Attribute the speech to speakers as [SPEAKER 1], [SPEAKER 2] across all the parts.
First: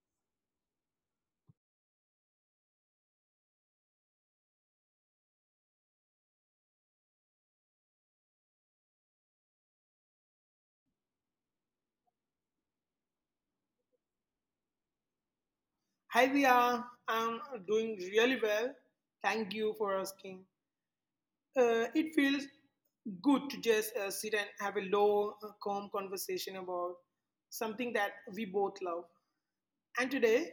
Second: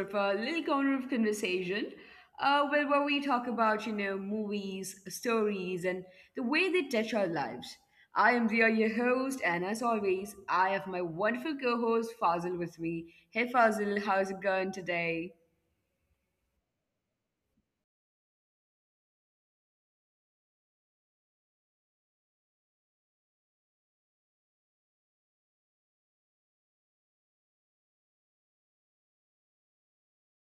[SPEAKER 1] of a little corner of conversation. Where we talk about movies, stories, and the way they touch our lives. I am Via, your host, and as always, I have my wonderful co-host Fazil with me. Hey, Fazil, how's it going today?
[SPEAKER 2] Hi, Dia. I'm doing really well. Thank you for asking. It feels good to just sit and have a low, calm conversation about something that we both love. And today,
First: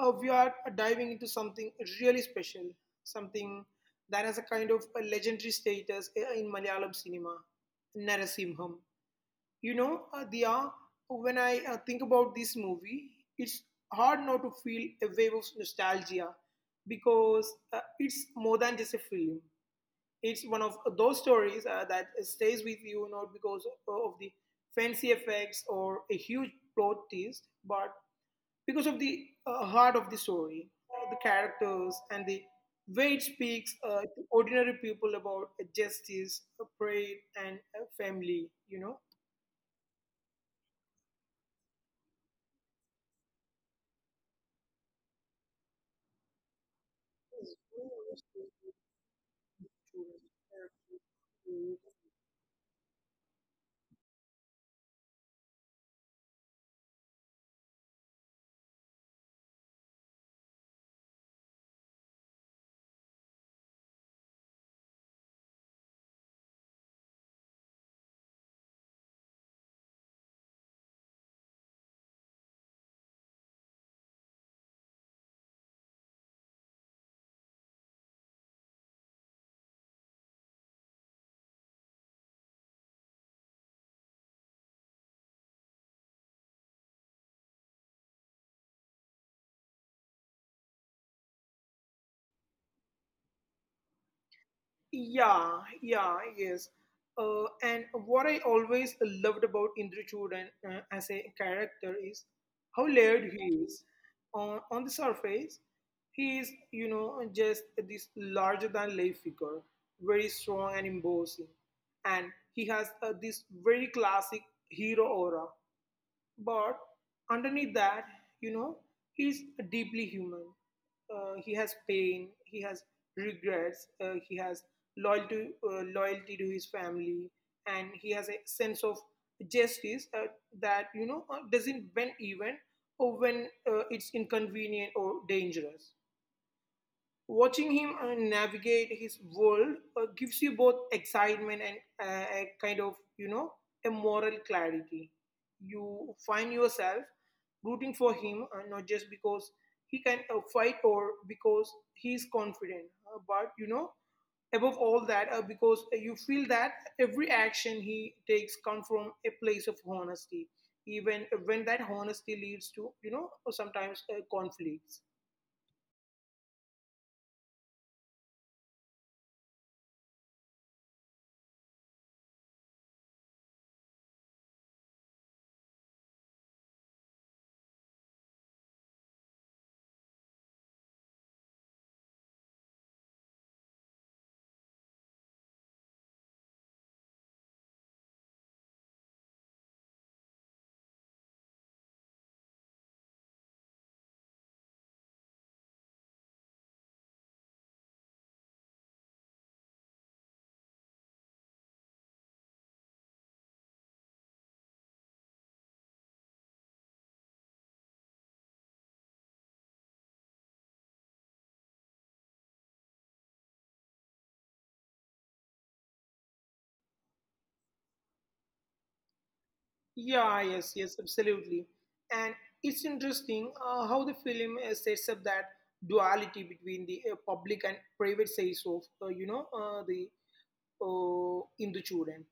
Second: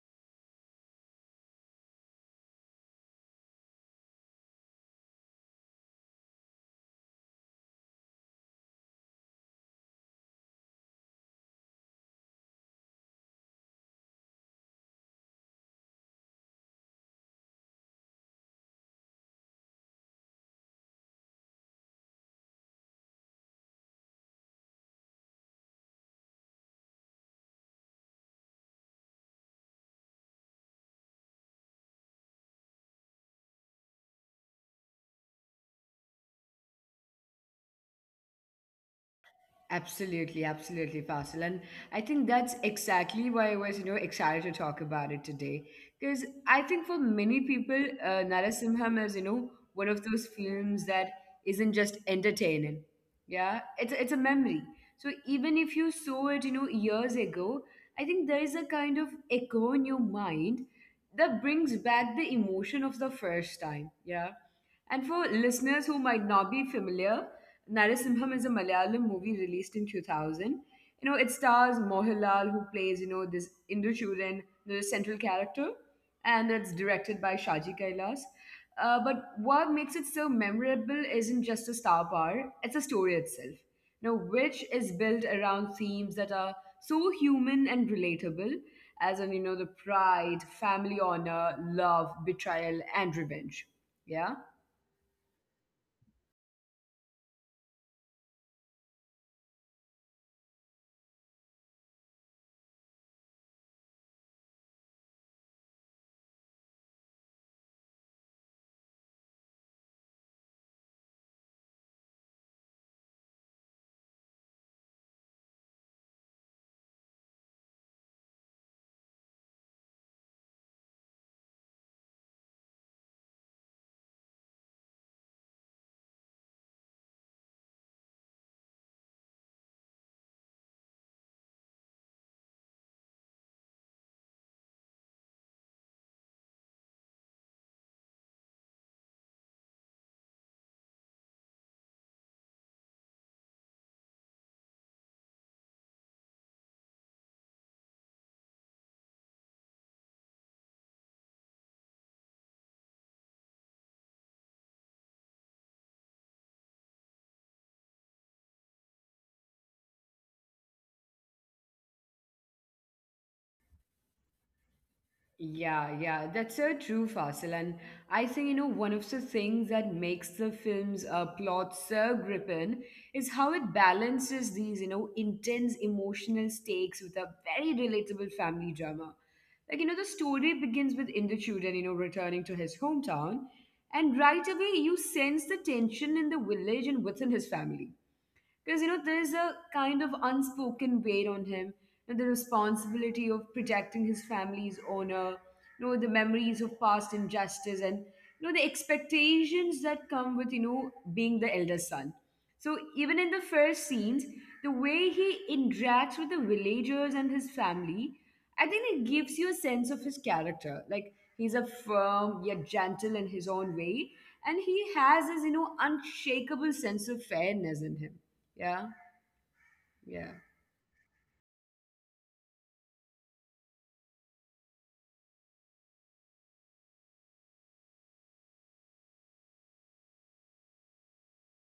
[SPEAKER 2] we are diving into something really special, something that has a kind of a legendary status in Malayalam cinema, Narasimham. Diya, when I think about this movie, it's hard not to feel a wave of nostalgia because it's more than just a film. It's one of those stories that stays with you not because of the fancy effects or a huge plot twist, but because of the heart of the story, the characters, and the way it speaks to ordinary people about justice, pride, and family. You know,
[SPEAKER 1] Absolutely, absolutely, Faisal. And I think that's exactly why I was, excited to talk about it today. Because I think for many people, Narasimham is, one of those films that isn't just entertaining. Yeah, it's a memory. So even if you saw it, years ago, I think there is a kind of echo in your mind that brings back the emotion of the first time. Yeah, and for listeners who might not be familiar, Narasimham is a Malayalam movie released in 2000. You know, it stars Mohanlal, who plays, this Indochuran, the central character, and it's directed by Shaji Kailas. But what makes it so memorable isn't just the star power, it's the story itself, which is built around themes that are so human and relatable, as in, the pride, family honor, love, betrayal, and revenge. Yeah.
[SPEAKER 2] Yeah, yeah, yes. And what I always loved about Indra Chudan as a character is how layered he is. On the surface, he is, you know, just this larger than life figure, very strong and imposing. And he has this very classic hero aura. But underneath that, you know, he's deeply human. He has pain, he has regrets, he has loyalty, loyalty to his family, and he has a sense of justice that, you know, doesn't bend even or when it's inconvenient or dangerous. Watching him navigate his world gives you both excitement and a kind of, you know, a moral clarity. You find yourself rooting for him, not just because he can fight or because he is confident, but, you know, above all that, because you feel that every action he takes comes from a place of honesty, even when that honesty leads to, sometimes conflicts.
[SPEAKER 1] Yeah, yeah, that's so true, Fasil. And I think, one of the things that makes the film's plot so gripping is how it balances these, intense emotional stakes with a very relatable family drama. Like, the story begins with Indrachudan, returning to his hometown. And right away, you sense the tension in the village and within his family because, there is a kind of unspoken weight on him and the responsibility of protecting his family's honor, the memories of past injustice, and, the expectations that come with, being the eldest son. So even in the first scenes, the way he interacts with the villagers and his family, I think it gives you a sense of his character. Like he's a firm yet gentle in his own way, and he has this, unshakable sense of fairness in him. Yeah,
[SPEAKER 2] Yeah, yes,
[SPEAKER 1] yeah,
[SPEAKER 2] yes, absolutely. And it's interesting how the film sets up that duality between the public and private sides of, the Hindu children.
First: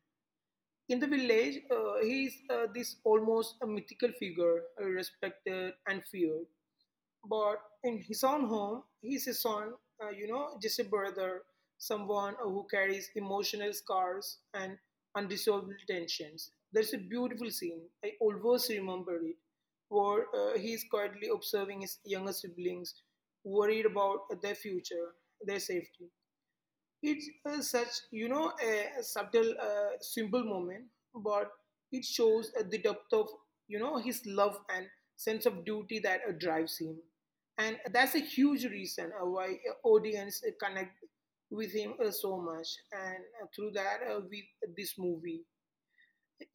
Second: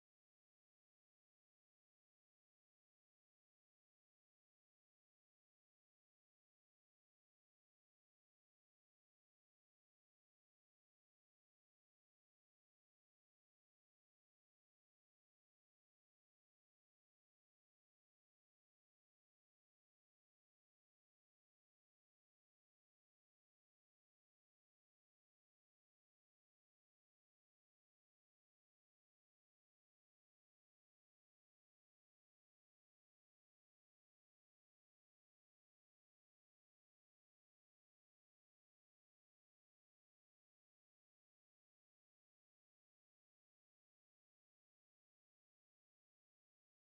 [SPEAKER 2] In the village, he is this almost a mythical figure, respected and feared. But in his own home, he's a son, just a brother, someone who carries emotional scars and unresolved tensions. There's a beautiful scene, I always remember it, where he's quietly observing his younger siblings, worried about their future, their safety. It's such, you know, a subtle, simple moment, but it shows the depth of, you know, his love and sense of duty that drives him. And that's a huge reason why audience connect with him so much. And through that, with this movie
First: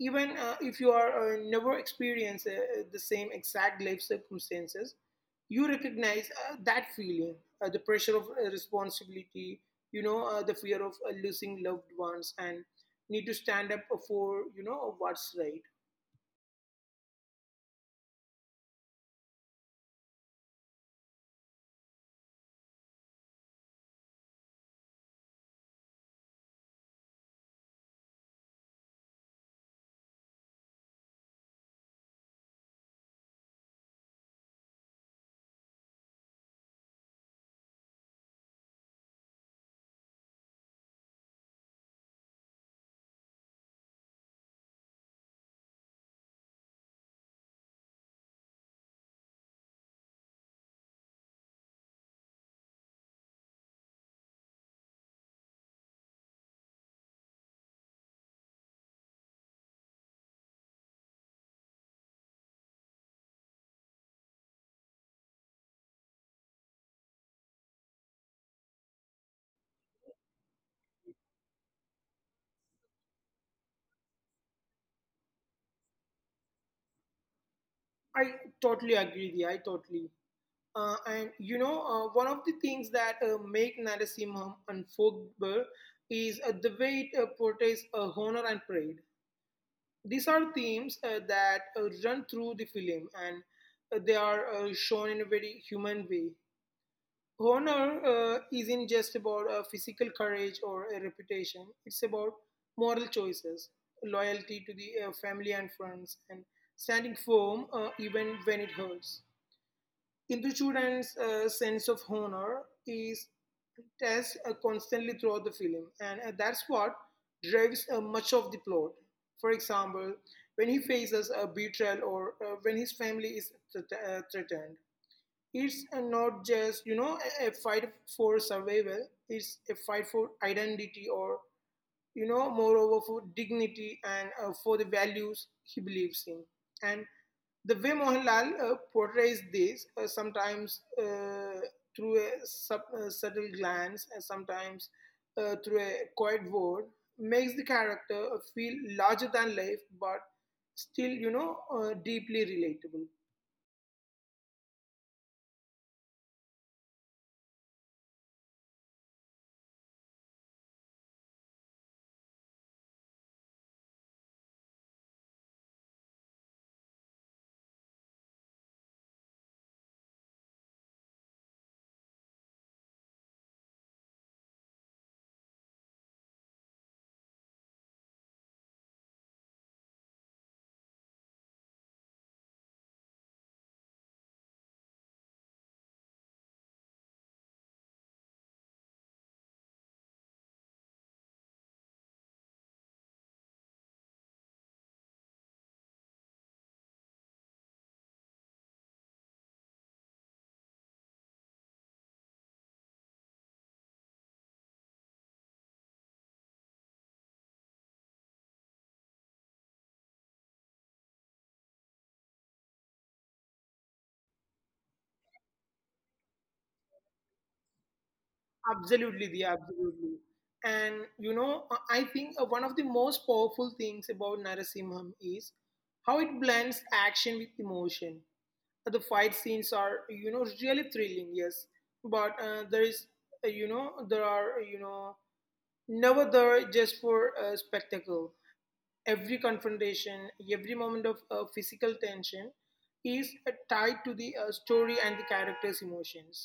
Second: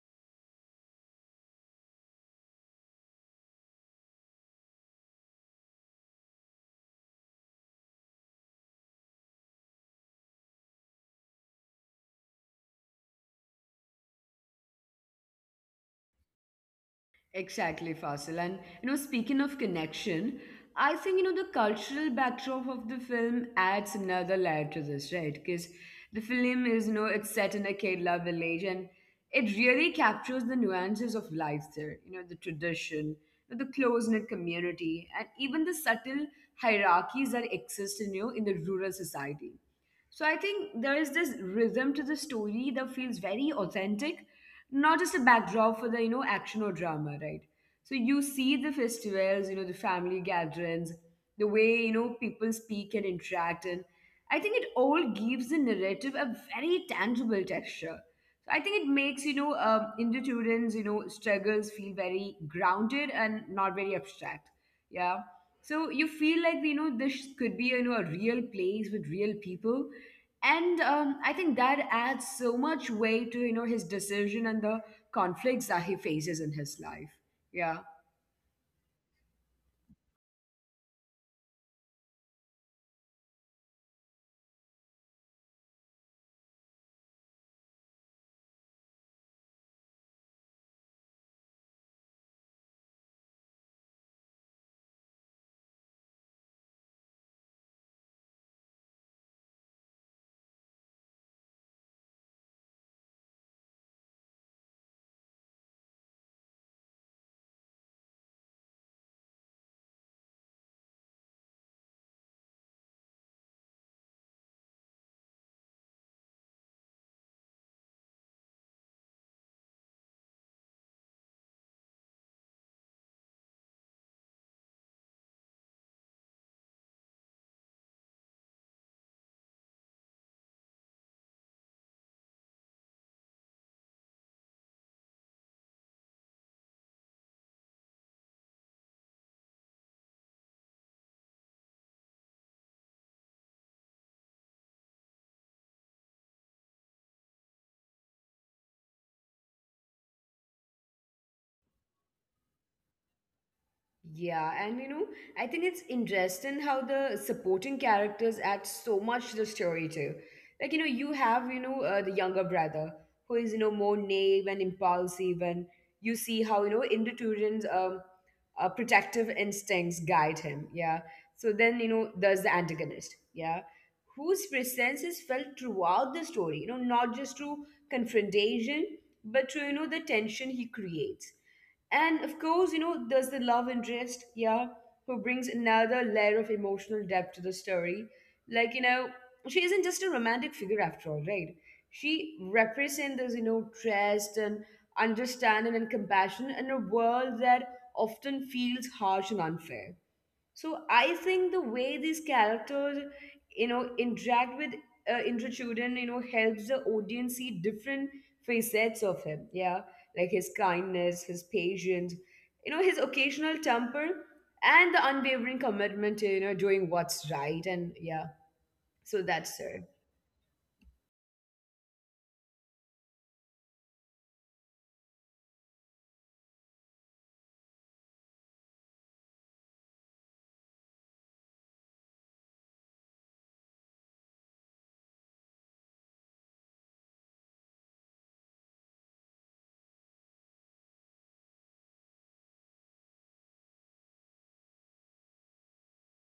[SPEAKER 2] even if you are never experience the same exact life circumstances you recognize that feeling the pressure of responsibility the fear of losing loved ones and need to stand up for what's right.
[SPEAKER 1] exactly, Fasil. And speaking of connection, I think the cultural backdrop of the film adds another layer to this, right? Because the film is, it's set in a Kerala village, and it really captures the nuances of life there. You know, the tradition, the close knit community, and even the subtle hierarchies that exist in, in the rural society. So I think there is this rhythm to the story that feels very authentic, not just a backdrop for the, action or drama, right? So you see the festivals, the family gatherings, the way, people speak and interact. And I think it all gives the narrative a very tangible texture. So I think it makes, Hindu students, struggles feel very grounded and not very abstract. Yeah. So you feel like, this could be, a real place with real people, and I think that adds so much weight to his decision and the conflicts that he faces in his life. Yeah.
[SPEAKER 2] I totally agree with you. I totally And one of the things that make Narasimham unforgettable is the way it portrays honor and pride. These are themes that run through the film, and they are shown in a very human way. Honor isn't just about physical courage or a reputation, it's about moral choices, loyalty to the family and friends, and standing firm even when it hurts. Indrachud's sense of honor is test constantly throughout the film, and that's what drives much of the plot. For example, when he faces a betrayal or when his family is threatened, it's not just, you know, a fight for survival, it's a fight for identity or, you know, moreover for dignity and for the values he believes in. And the way Mohanlal portrays this, sometimes through a subtle glance and sometimes through a quiet word, makes the character feel larger than life but still, you know, deeply relatable.
[SPEAKER 1] Yeah, and I think it's interesting how the supporting characters add so much to the story too. Like, you know, you have, you know, the younger brother who is, more naive and impulsive, and you see how, Indoturan's protective instincts guide him. Yeah. So then, there's the antagonist. Yeah. Whose presence is felt throughout the story, not just through confrontation, but through, the tension he creates. And of course, there's the love interest, yeah, who brings another layer of emotional depth to the story. Like, she isn't just a romantic figure after all, right? She represents this, trust and understanding and compassion in a world that often feels harsh and unfair. So I think the way these characters, interact with Indrachudan, helps the audience see different facets of him. Yeah, like his kindness, his patience, his occasional temper, and the unwavering commitment to doing what's right. And yeah,
[SPEAKER 2] Absolutely,
[SPEAKER 1] so
[SPEAKER 2] the
[SPEAKER 1] that's it.
[SPEAKER 2] absolutely. And you know, I think one of the most powerful things about Narasimham is how it blends action with emotion. The fight scenes are, you know, really thrilling, yes, but there are, you know, never there just for spectacle. Every confrontation, every moment of physical tension is tied to the story and the character's emotions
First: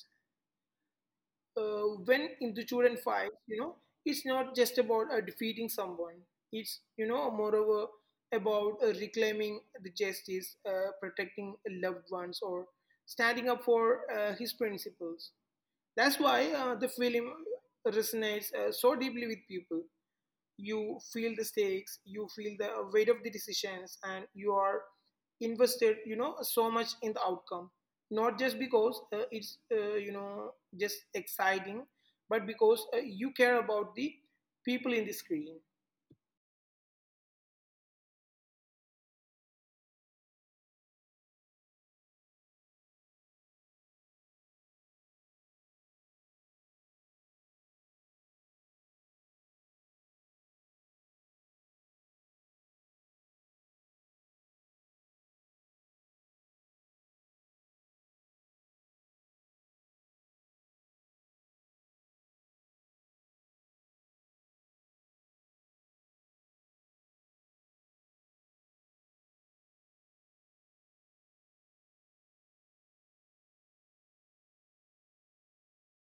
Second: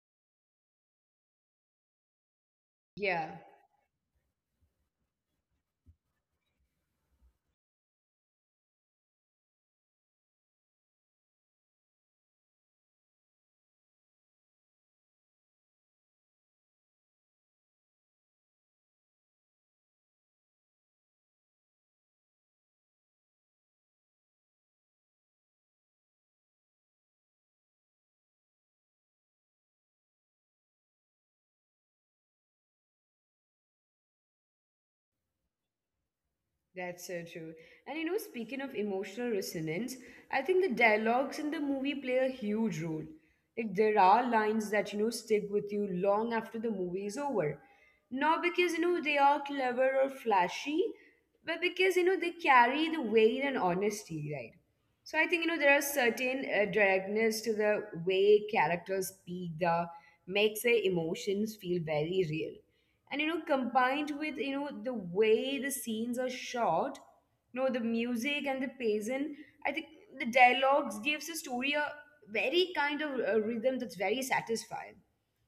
[SPEAKER 2] when in the children
[SPEAKER 1] Yeah.
[SPEAKER 2] fight, you know, it's not just about defeating someone. It's, you know, moreover, about reclaiming the justice, protecting loved ones, or standing up for his principles. That's why the film resonates so deeply with people. You feel the stakes, you feel the weight of the decisions, and you are invested, you know, so much in the outcome, not just because it's you know just exciting, but because you care about the people in the screen.
[SPEAKER 1] That's so true. And speaking of emotional resonance, I think the dialogues in the movie play a huge role. Like there are lines that stick with you long after the movie is over. Not because they are clever or flashy, but because they carry the weight and honesty, right? So I think there are certain directness to the way characters speak that makes their emotions feel very real, and combined with the way the scenes are shot, the music and the pacing, I think the dialogues gives the story a very kind of rhythm that's very satisfying.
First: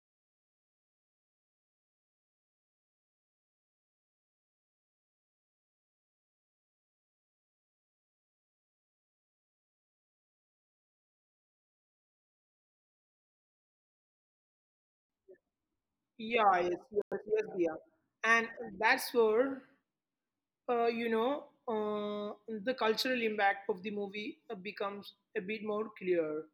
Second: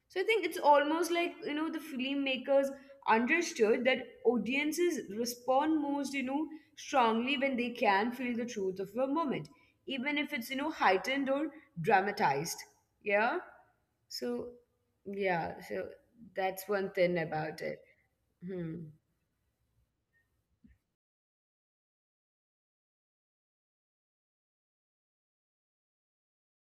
[SPEAKER 1] So I think it's almost like the filmmakers understood that audiences respond most strongly when they can feel the truth of a moment, even if it's heightened or dramatized. Yeah, so yeah, so that's
[SPEAKER 2] Yeah,
[SPEAKER 1] one
[SPEAKER 2] yes,
[SPEAKER 1] thing
[SPEAKER 2] yes, yes,
[SPEAKER 1] about it.
[SPEAKER 2] Diya. And
[SPEAKER 1] Hmm.
[SPEAKER 2] that's where uh, you know, uh, the cultural impact of the movie becomes a bit more clear.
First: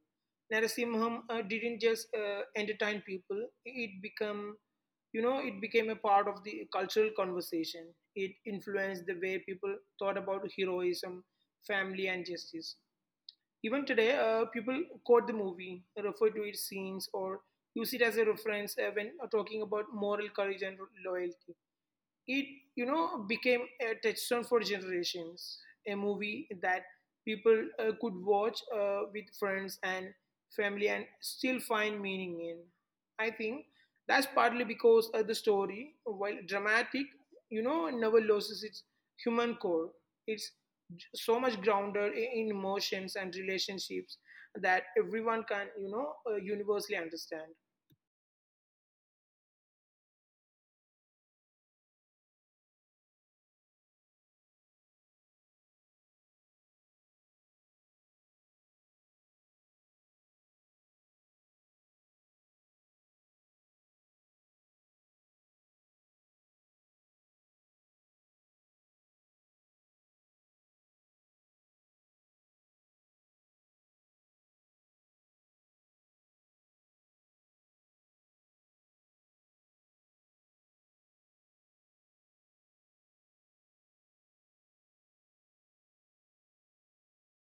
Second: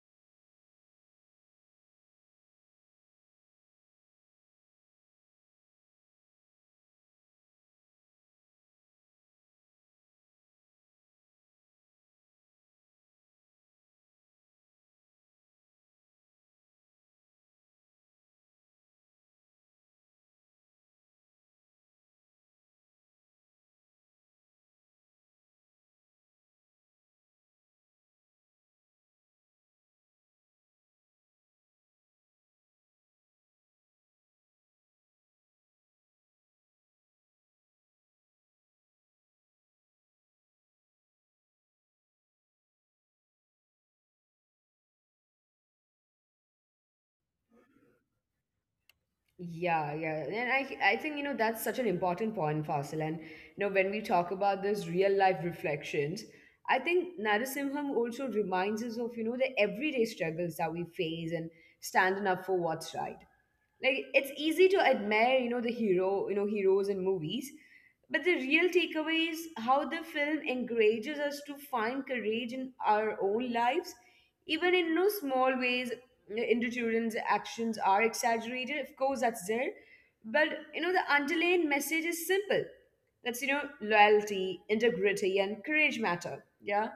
[SPEAKER 2] Narasimham didn't just entertain people; it became, you know, it became a part of the cultural conversation. It influenced the way people thought about heroism, family, and justice. Even today, people quote the movie, refer to its scenes, or use it as a reference when talking about moral courage and loyalty. It, you know, became a touchstone for generations, a movie that people could watch with friends and family and still find meaning in. I think that's partly because the story, while dramatic, you know, never loses its human core. It's so much grounded in emotions and relationships that everyone can, you know, universally understand.
[SPEAKER 1] Yeah, yeah. And I think, that's such an important point, Fasil. And, when we talk about this real life reflections, I think Narasimham also reminds us of, the everyday struggles that we face and standing up for what's right. Like it's easy to admire, the hero, heroes in movies, but the real takeaway is how the film encourages us to find courage in our own lives, even in no small ways. Individuals' actions are exaggerated. Of course, that's there. But the underlying message is simple. That's, loyalty, integrity, and courage matter. Yeah.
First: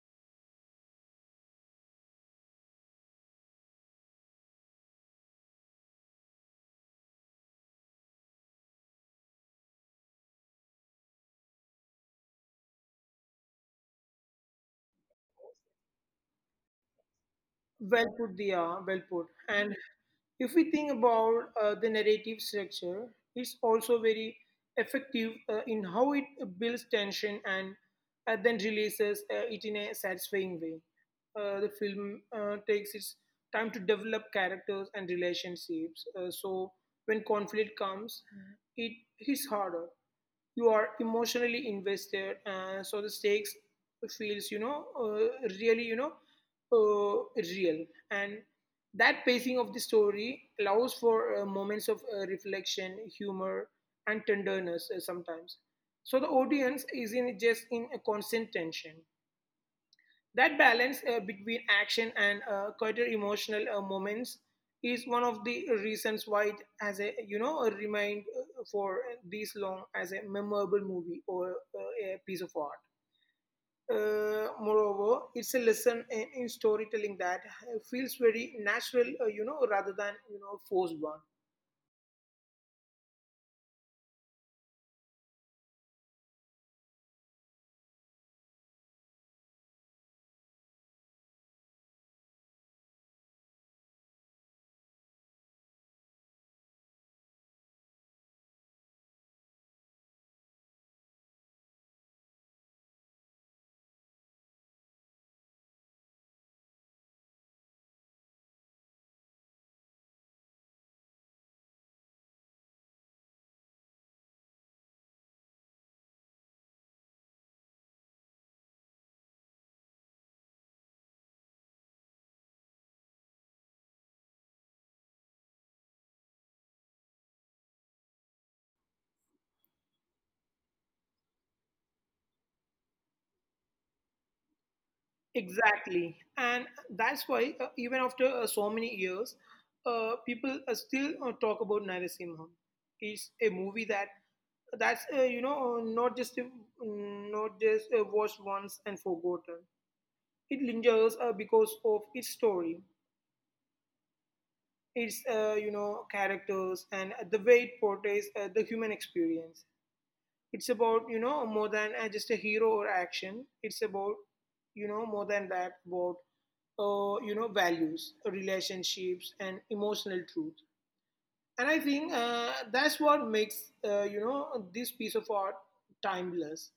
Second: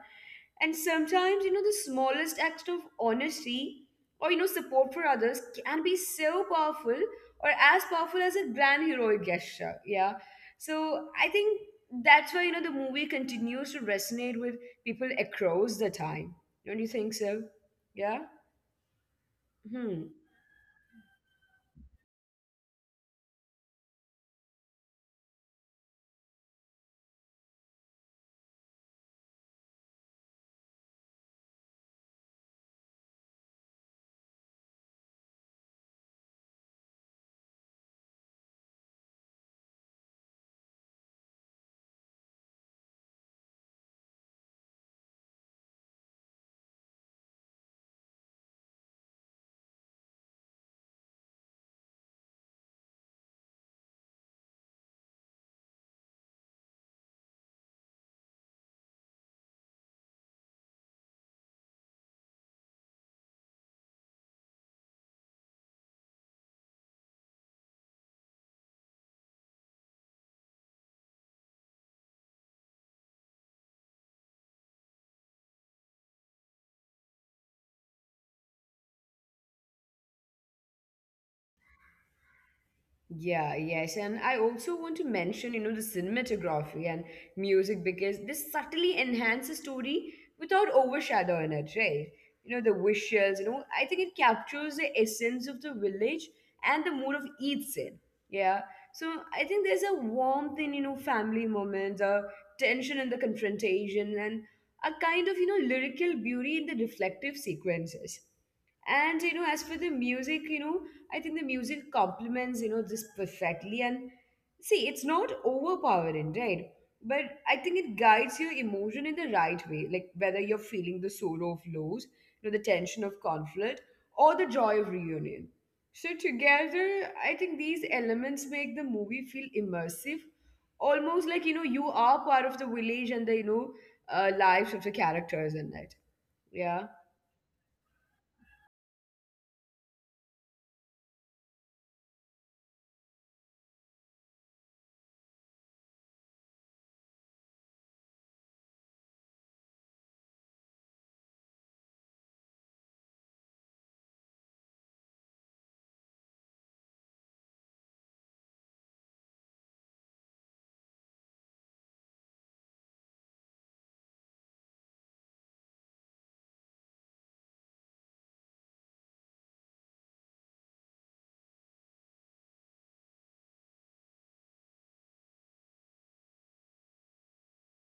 [SPEAKER 1] And sometimes, the smallest act of honesty or, support for others can be so powerful or as powerful as a grand heroic gesture. Yeah. So I think that's why, the movie continues to resonate with people across the time. Don't you think so? Yeah.
[SPEAKER 2] Well put, Diya, well put. And
[SPEAKER 1] Hmm.
[SPEAKER 2] if we think about the narrative structure, it's also very effective in how it builds tension and then releases it in a satisfying way. The film takes its time to develop characters and relationships. So when conflict comes, it hits harder. You are emotionally invested, and so the stakes feels, really, real. And that pacing of the story allows for moments of reflection, humor, and tenderness sometimes. So the audience isn't just in a constant tension. That balance between action and quieter emotional moments is one of the reasons why it has a, you know, a remained for this long as a memorable movie or a piece of art. Moreover, it's a lesson in storytelling that feels very natural, you know, rather than, you know, forced one.
[SPEAKER 1] Yeah, yes. And I also want to mention, the cinematography and music because this subtly enhance the story without overshadowing it, right? You know, the visuals, I think it captures the essence of the village and the mood of each scene. Yeah. So I think there's a warmth in, family moments, a tension in the confrontation, and a kind of, lyrical beauty in the reflective sequences. And as for the music, I think the music complements, this perfectly. And see, it's not overpowering, right? But I think it guides your emotion in the right way, like whether you're feeling the sorrow of loss, the tension of conflict, or the joy of reunion. So together, I think these elements make the movie feel immersive, almost like you are part of the village and the lives of the characters in it. Yeah.
[SPEAKER 2] Exactly, and that's why even after so many years, people still talk about Narasimha. It's a movie that that's you know not just not just watched once and forgotten. It lingers because of its story, its, you know, characters, and the way it portrays the human experience. It's about, you know, more than just a hero or action, it's about, you know, more than that, about you know, values, relationships, and emotional truth. And I think that's what makes, you know, this piece of art timeless.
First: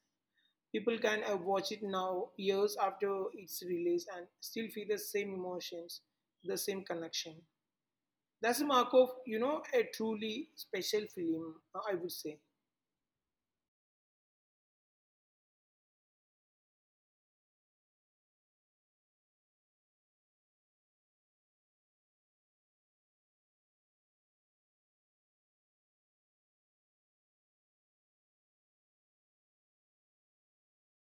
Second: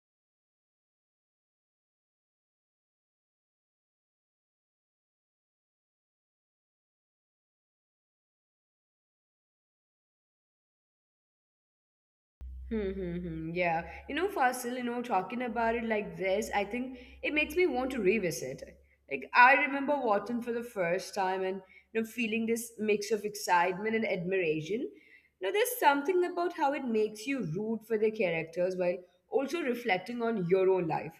[SPEAKER 2] People can watch it now, years after its release, and still feel the same emotions, the same connection. That's the mark of, you know, a truly special film, I would say.
[SPEAKER 1] Hmm, hmm, hmm. Yeah. You know, Fasil, talking about it like this, I think it makes me want to revisit it. Like, I remember watching for the first time and, feeling this mix of excitement and admiration. Now, there's something about how it makes you root for the characters while also reflecting on your own life,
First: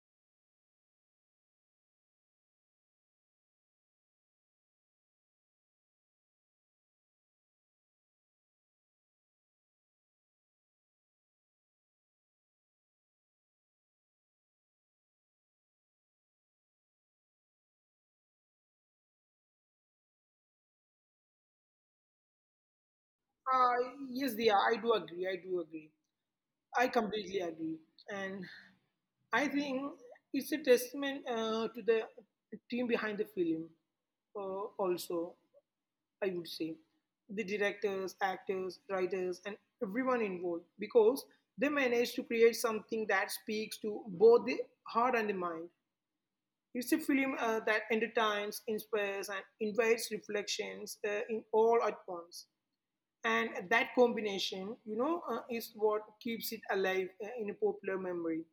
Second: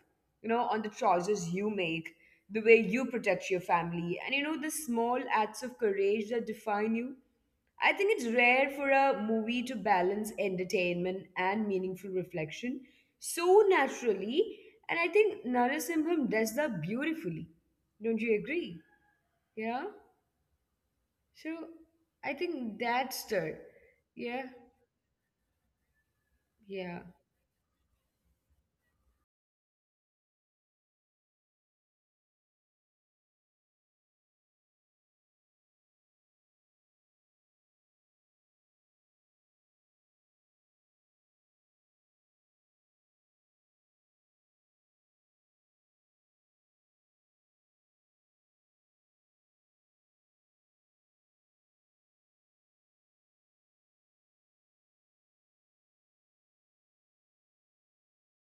[SPEAKER 1] on the choices you make, the way you protect your family, and, the small acts of courage that define you. I think it's rare for a movie to balance entertainment and meaningful reflection so naturally, and I think Narasimham does that beautifully. Don't you agree? Yeah. So I think that's the
[SPEAKER 2] Yes,
[SPEAKER 1] yeah,
[SPEAKER 2] Dia, I do agree. I do agree. I
[SPEAKER 1] yeah.
[SPEAKER 2] completely agree. And I think it's a testament to the team behind the film also. I would say. The directors, actors, writers, and everyone involved, because they managed to create something that speaks to both the heart and the mind. It's a film that entertains, inspires, and invites reflections in all at once. And that combination, is what keeps it alive in a popular memory,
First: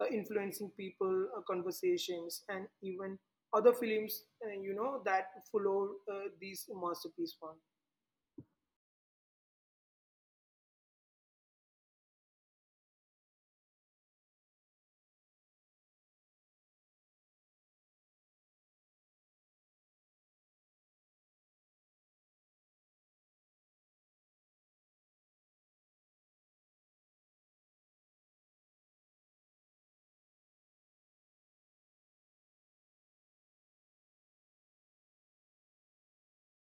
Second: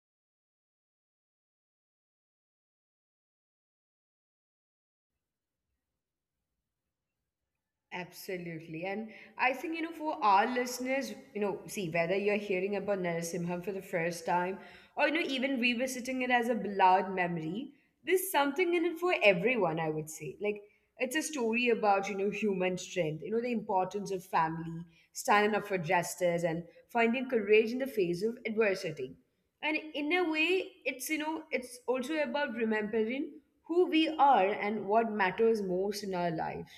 [SPEAKER 2] influencing people, conversations, and even other films, that follow these masterpiece one.
[SPEAKER 1] Absolutely. And I think, for our listeners, see, whether you're hearing about Narasimham for the first time or, even revisiting it as a beloved memory, there's something in it for everyone, I would say. Like, it's a story about, human strength, the importance of family, standing up for justice, and finding courage in the face of adversity. And in a way, it's, it's also about remembering who we are and what matters most in our lives,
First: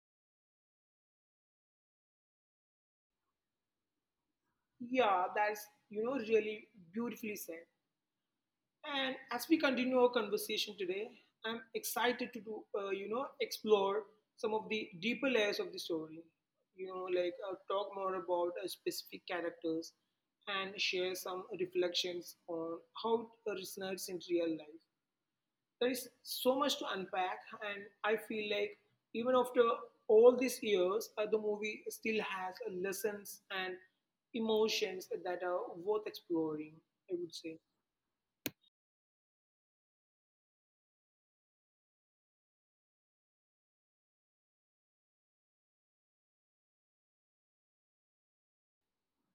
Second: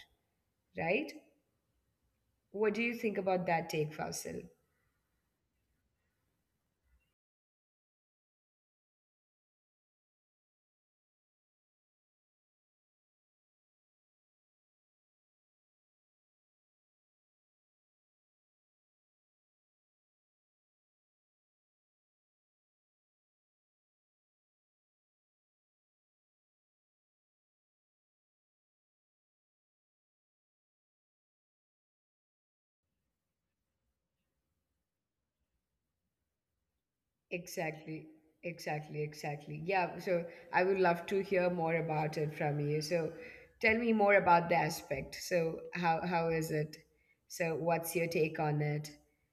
[SPEAKER 1] right? What do you think about that take, Faisal?
[SPEAKER 2] Yeah, that's, you know, really beautifully said. And as we continue our conversation today, I'm excited to do, you know, explore some of the deeper layers of the story. You know, like talk more about specific characters and share some reflections on how it resonates in real life. There is so much to unpack, and I feel like even after all these years, the movie still has lessons and emotions that are worth exploring, I would say.
[SPEAKER 1] Exactly, exactly, exactly. Yeah, so I would love to hear more about it from you. So tell me more about the aspect. So how is it? So what's your take on it?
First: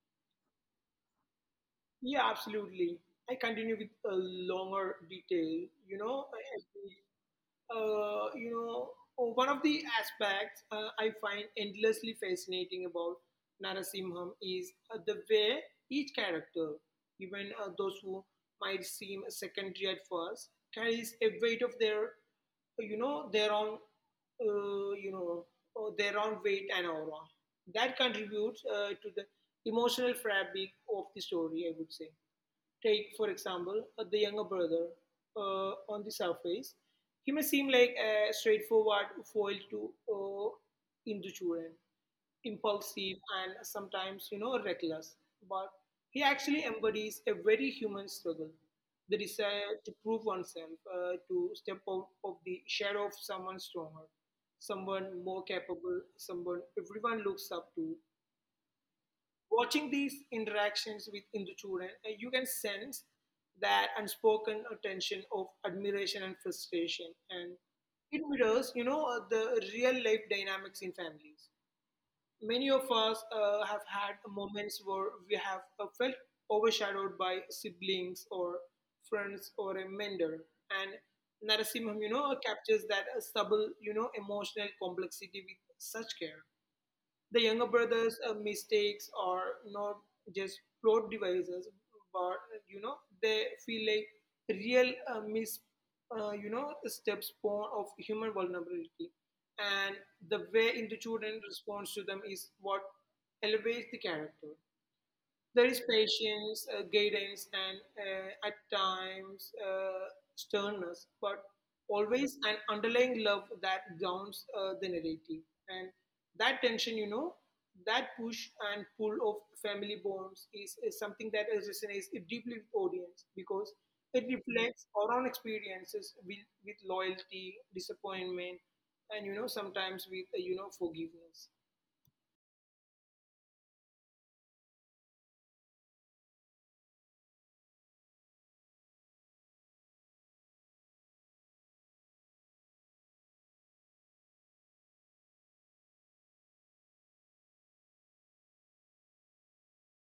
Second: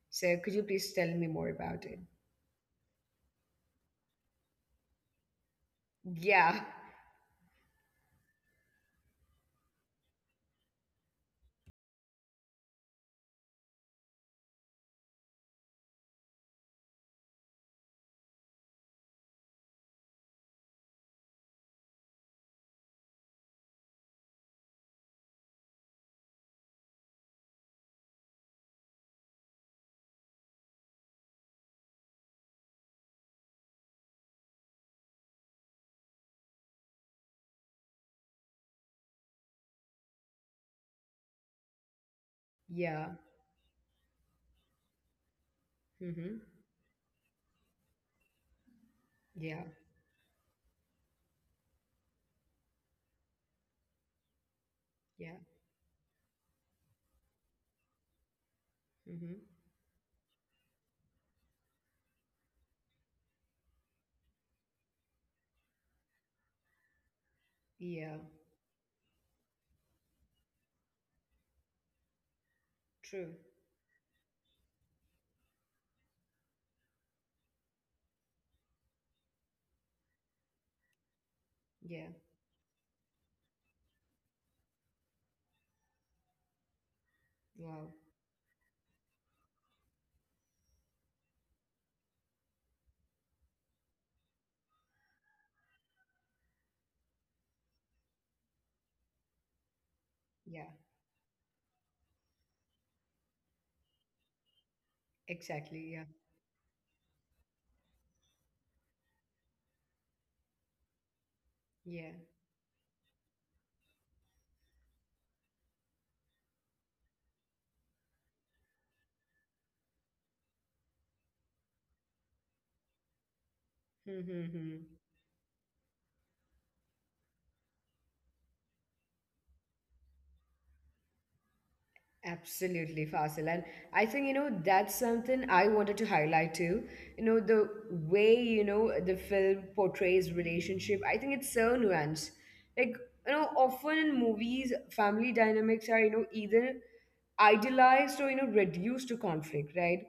[SPEAKER 1] So could you please tell me more about it?
[SPEAKER 2] Yeah, absolutely. I continue with a longer detail,
[SPEAKER 1] Yeah,
[SPEAKER 2] you know, oh, One of the aspects I find endlessly fascinating about Narasimham is the way each character, even those who might seem secondary at first, carries a weight of their, you know, their own, you know, their own weight and aura. That contributes to the emotional fabric of the story, I would say. Take, for example, the younger brother. On the surface, he may seem like a straightforward foil to Hindu children,
[SPEAKER 1] yeah,
[SPEAKER 2] impulsive and sometimes, you know, reckless. But he
[SPEAKER 1] mm-hmm.
[SPEAKER 2] actually embodies a very human struggle, the
[SPEAKER 1] Yeah,
[SPEAKER 2] desire to prove oneself, to step out of the shadow of someone stronger, someone
[SPEAKER 1] yeah,
[SPEAKER 2] more capable, someone everyone looks up to.
[SPEAKER 1] mm-hmm.
[SPEAKER 2] Watching these interactions with Hindu children, you can sense that unspoken tension of admiration and frustration. And
[SPEAKER 1] Yeah.
[SPEAKER 2] it mirrors, you know, the real life dynamics in families. Many of us
[SPEAKER 1] True.
[SPEAKER 2] have had moments where we have felt overshadowed by siblings or friends or a mentor. And Narasimham, you
[SPEAKER 1] Yeah.
[SPEAKER 2] know, captures that subtle, you know, emotional complexity with such care. The younger
[SPEAKER 1] Wow.
[SPEAKER 2] brother's mistakes are not just plot devices, but you know they feel like real you know, steps born of human vulnerability, and the way
[SPEAKER 1] Yeah.
[SPEAKER 2] in the children responds to them is what elevates the character. There is
[SPEAKER 1] Exactly. Yeah.
[SPEAKER 2] patience, guidance, and at times sternness, but
[SPEAKER 1] Yeah.
[SPEAKER 2] always an underlying love that grounds the narrative. And that tension, you know, that push and pull of family bonds is something that is resonates deeply with audience because it
[SPEAKER 1] Mm-hmm.
[SPEAKER 2] reflects
[SPEAKER 1] Mm-hmm.
[SPEAKER 2] our own experiences with loyalty, disappointment, and you know sometimes with you know forgiveness.
[SPEAKER 1] Absolutely, Fasil. And I think, that's something I wanted to highlight too. The way, the film portrays relationship, I think it's so nuanced. Like, often in movies, family dynamics are, either idealized or reduced to conflict, right?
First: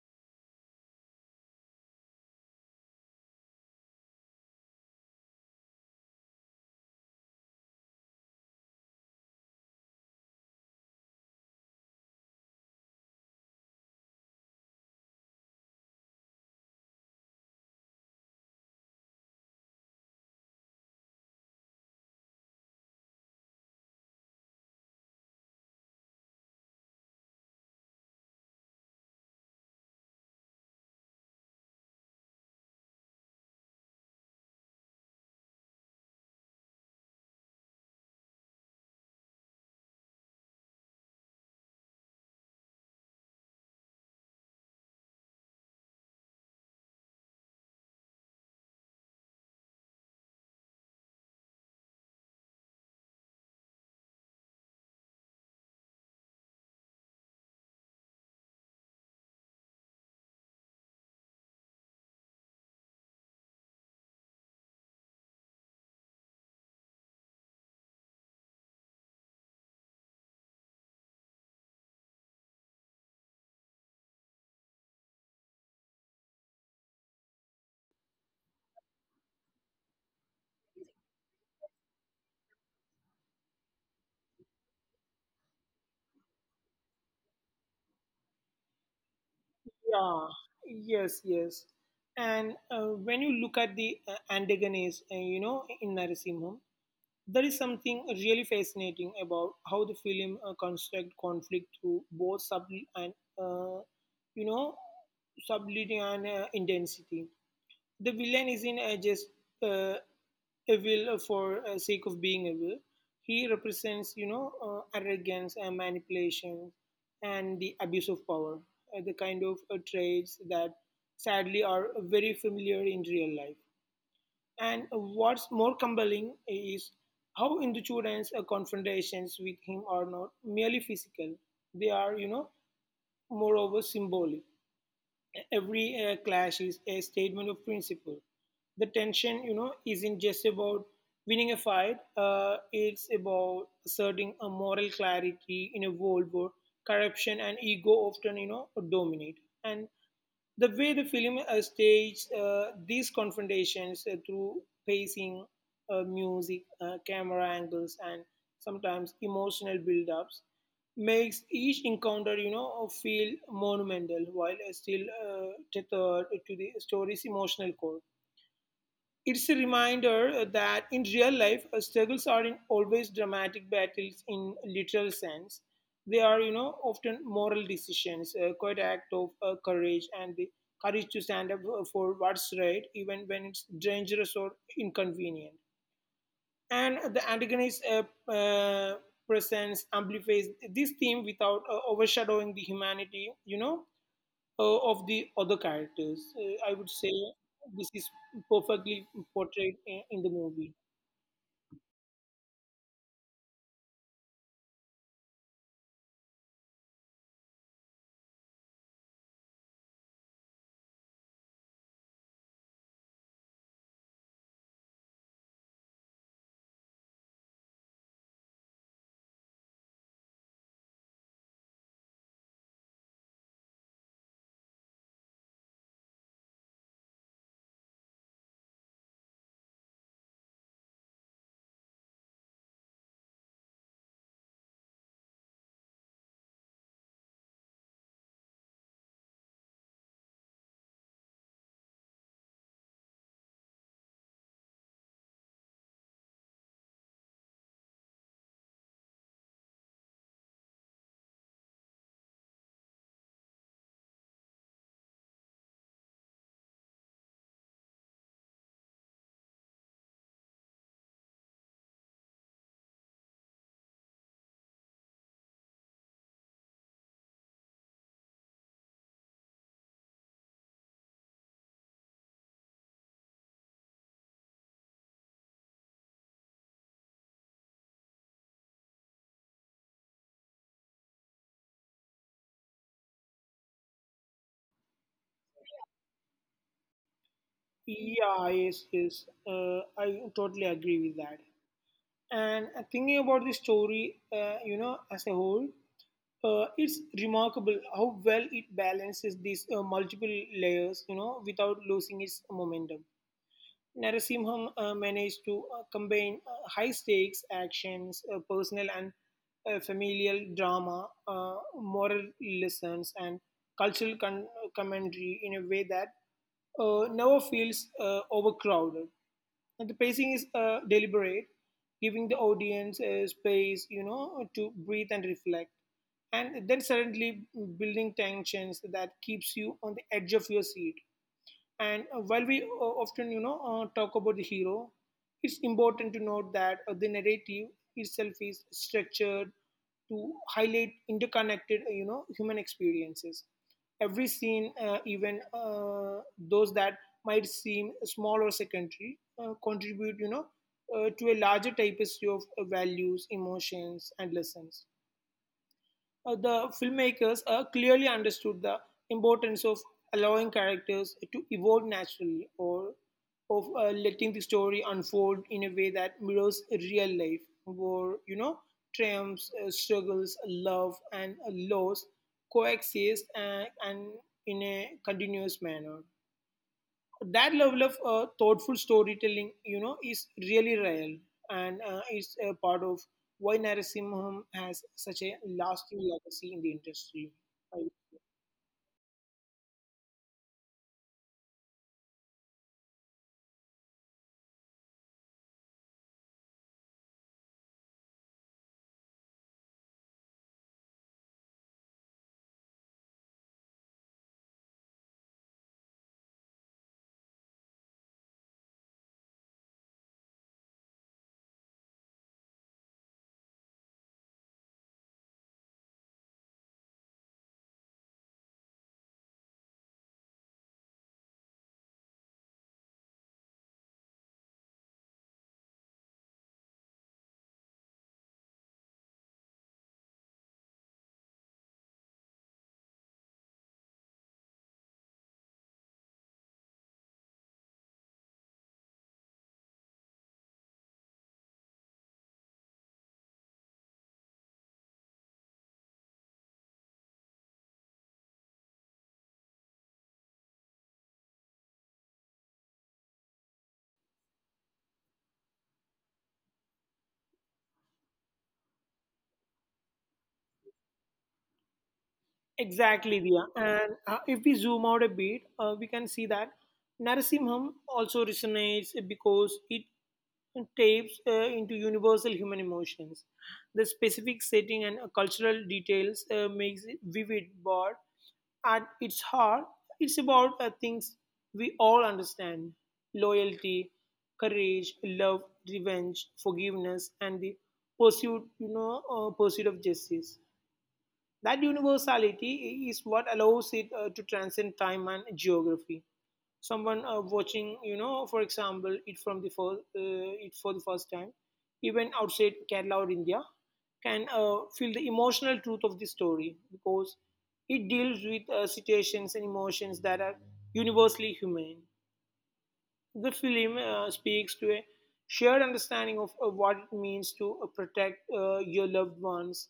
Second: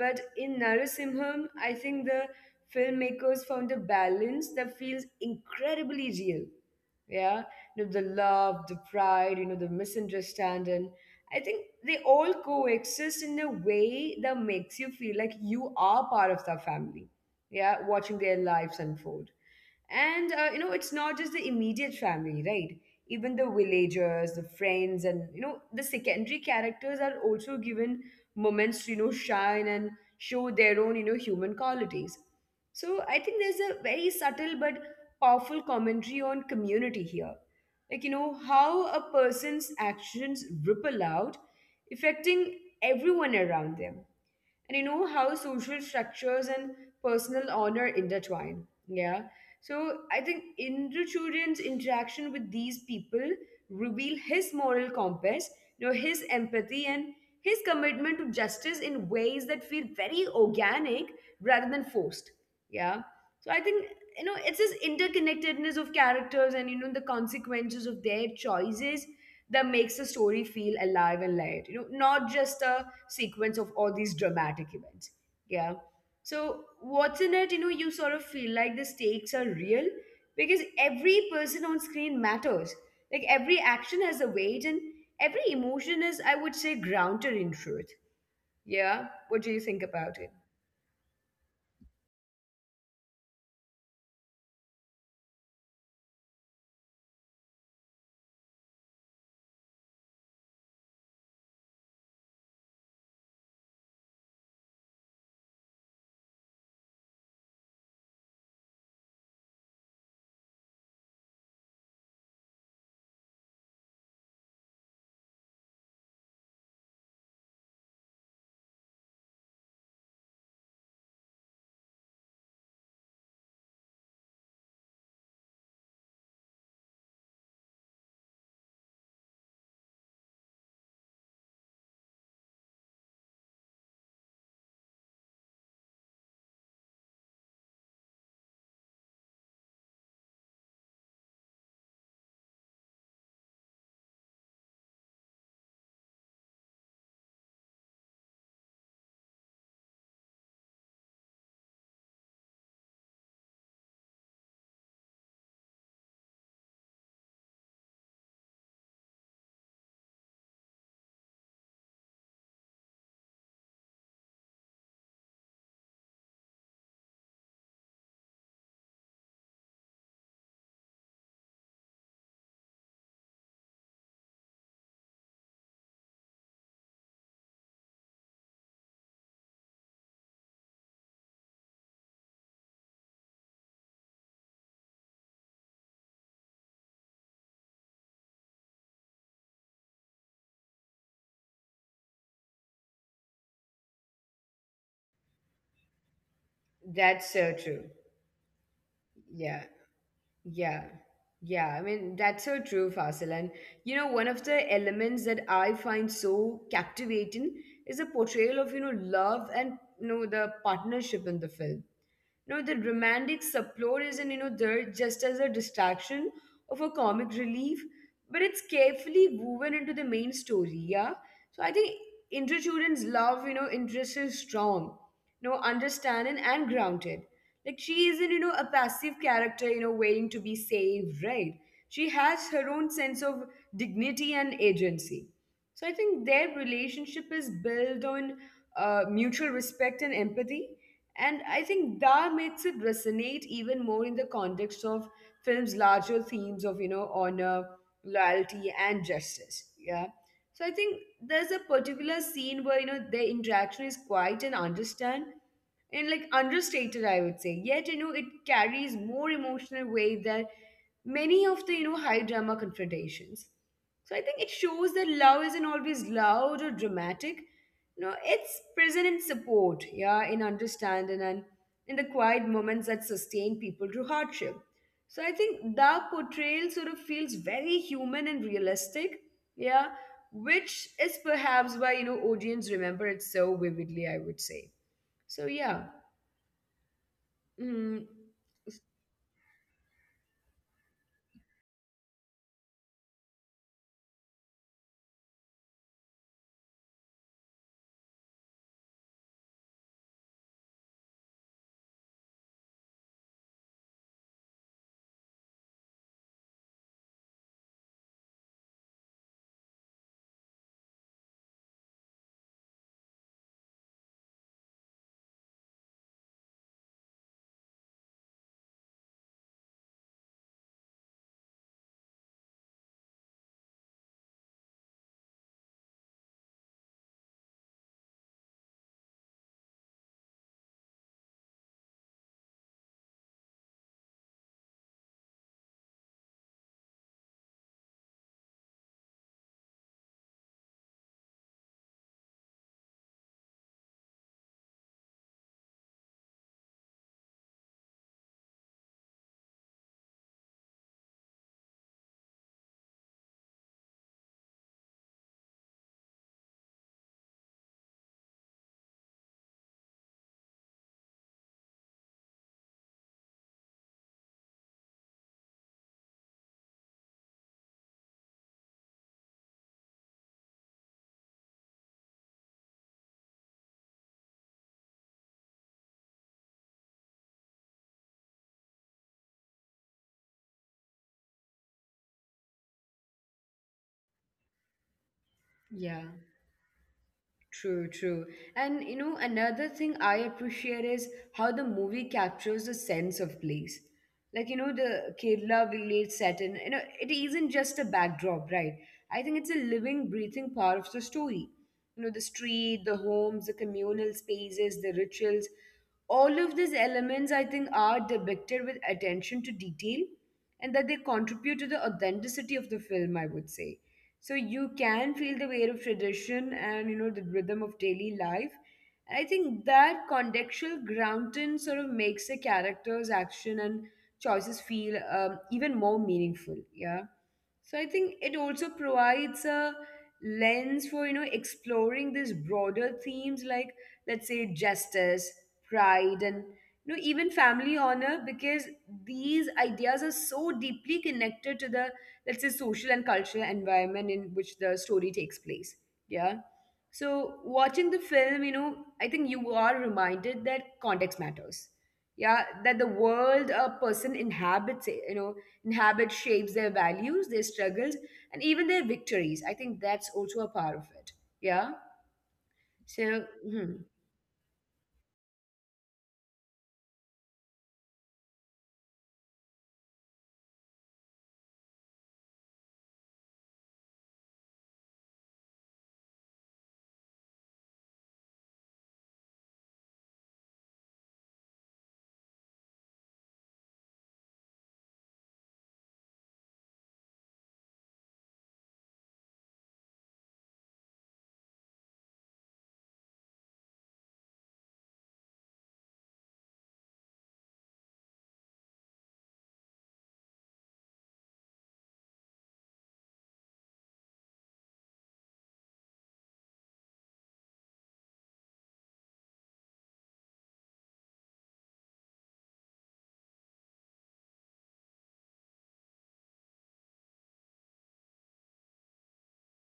[SPEAKER 1] But in Narasimham, I think the filmmakers found a balance that feels incredibly real. Yeah. The love, the pride, the misunderstanding, I think they all coexist in a way that makes you feel like you are part of the family. Yeah, watching their lives unfold. And it's not just the immediate family, right? Even the villagers, the friends, and the secondary characters are also given moments to shine and show their own human qualities. So I think there's a very subtle but powerful commentary on community here, like how a person's actions ripple out, affecting everyone around them, and how social structures and personal honor intertwine. Yeah. So I think Indrachudan's interaction with these people reveal his moral compass, his empathy, and his commitment to justice in ways that feel very organic rather than forced. Yeah. So I think it's this interconnectedness of characters and the consequences of their choices that makes the story feel alive and light, not just a sequence of all these dramatic events. Yeah. So what's in it, you sort of feel like the stakes are real because every person on screen matters. Like every action has a weight and every emotion is, I would say, grounded in truth. Yeah. What do you think about it?
[SPEAKER 2] Yeah, yes, yes. And when you look at the Antagones, you know, in Narasimham, there is something really fascinating about how the film construct conflict through both and uh, you know subtlety and intensity. The villain isn't just uh, evil for sake of being evil. He represents you know arrogance and manipulation and the abuse of power, the kind of traits that sadly are very familiar in real life. And what's more compelling is how Hindu students' confrontations with him are not merely physical; they are, you know, moreover symbolic. Every clash is a statement of principle. The tension, you know, isn't just about winning a fight. It's about asserting a moral clarity in a world where corruption and ego often, you know, dominate. And the way the film staged these confrontations through pacing, music, camera angles, and sometimes emotional build-ups makes each encounter, you know, feel monumental while still tethered to the story's emotional core. It's a reminder that in real life, struggles aren't always dramatic battles in literal sense. They are, you know, often moral decisions, quite act of courage, and the courage to stand up for what's right, even when it's dangerous or inconvenient. And the antagonist uh, presence amplifies this theme without overshadowing the humanity you know of the other characters, I would
[SPEAKER 1] That's
[SPEAKER 2] say.
[SPEAKER 1] so true.
[SPEAKER 2] This is perfectly
[SPEAKER 1] Yeah.
[SPEAKER 2] portrayed in the
[SPEAKER 1] Yeah,
[SPEAKER 2] movie.
[SPEAKER 1] yeah. I mean, that's so true, Fasil. And one of the elements that I find so captivating is the portrayal of, love and, the partnership in the film. The romantic subplot isn't, there just as a distraction of a comic relief, but it's carefully woven into the main story, yeah? So I think inter love, interest is strong, understanding and grounded. Like she isn't, a passive character, waiting to be saved, right? She has her own sense of dignity and agency. So I think their relationship is built on mutual respect and empathy. And I think that makes it resonate even more in the context of film's larger themes of, honor, loyalty, and justice. Yeah. So I think there's a particular scene where their interaction is quiet and understand and like understated, I would say. Yet it carries more emotional weight than many of the high drama confrontations. So I think it shows that love isn't always loud or dramatic. It's present in support, yeah, in understanding and in the quiet moments that sustain people through hardship. So I think the portrayal sort of feels very human and realistic, yeah, which is perhaps why audience remember it so vividly. I would say. So yeah, mm,
[SPEAKER 2] Yeah, yes, yes, I totally agree with that. And thinking about the story you know as a whole, it's remarkable how well it balances these multiple layers you know without losing its momentum. Narasimham managed to combine high stakes actions, personal and familial drama, moral lessons, and cultural commentary in a way that never feels overcrowded. And the pacing is deliberate, giving the audience space, you know, to breathe and reflect, and then suddenly building tensions that keeps you on the edge of your seat. And while we often, you know, talk about the hero, it's important to note that the narrative itself is structured to highlight interconnected, you know, human experiences. Every scene, even those that might seem small or secondary, contribute, you know, to a larger tapestry of values, emotions, and lessons. The filmmakers clearly understood the importance of allowing characters to evolve naturally or of letting the story unfold in a way that mirrors real life, where you know triumphs, struggles, love, and loss coexist and in a continuous manner. That level of thoughtful storytelling, you know, is really real, and it's a part of why Narasimham has such a
[SPEAKER 1] yeah.
[SPEAKER 2] lasting legacy in the industry.
[SPEAKER 1] True, true. And another thing I appreciate is how the movie captures the sense of place. Like, the Kerala village set in, it isn't just a backdrop, right? I think it's a living, breathing part of the story. The street, the homes, the communal spaces, the rituals, all of these elements, I think, are depicted with attention to detail, and that they contribute to the authenticity of the film, I would say. So you can feel the weight of tradition and the rhythm of daily life, and I think that contextual grounding sort of makes the character's action and choices feel even more meaningful. Yeah. So I think it also provides a lens for exploring these broader themes, like, let's say, justice, pride, and even family honor, because these ideas are so deeply connected to the, let's say, social and cultural environment in which the story takes place. Yeah. So watching the film, I think you are reminded that context matters. Yeah, that the world a person inhabits, inhabits, shapes their values, their struggles, and even their victories. I think that's also a part of it. Yeah. So,
[SPEAKER 2] Exactly, Diya.
[SPEAKER 1] mhm.
[SPEAKER 2] And if we zoom out a bit, we can see that Narasimham also resonates because it tapes into universal human emotions. The specific setting and cultural details makes it vivid, but at its heart, it's about things we all understand: loyalty, courage, love, revenge, forgiveness, and the pursuit of justice. That universality is what allows it to transcend time and geography. Someone watching, you know, for example, it for the first time, even outside Kerala or India, can feel the emotional truth of the story because it deals with situations and emotions that are universally human. The film speaks to a shared understanding of what it means to protect your loved ones,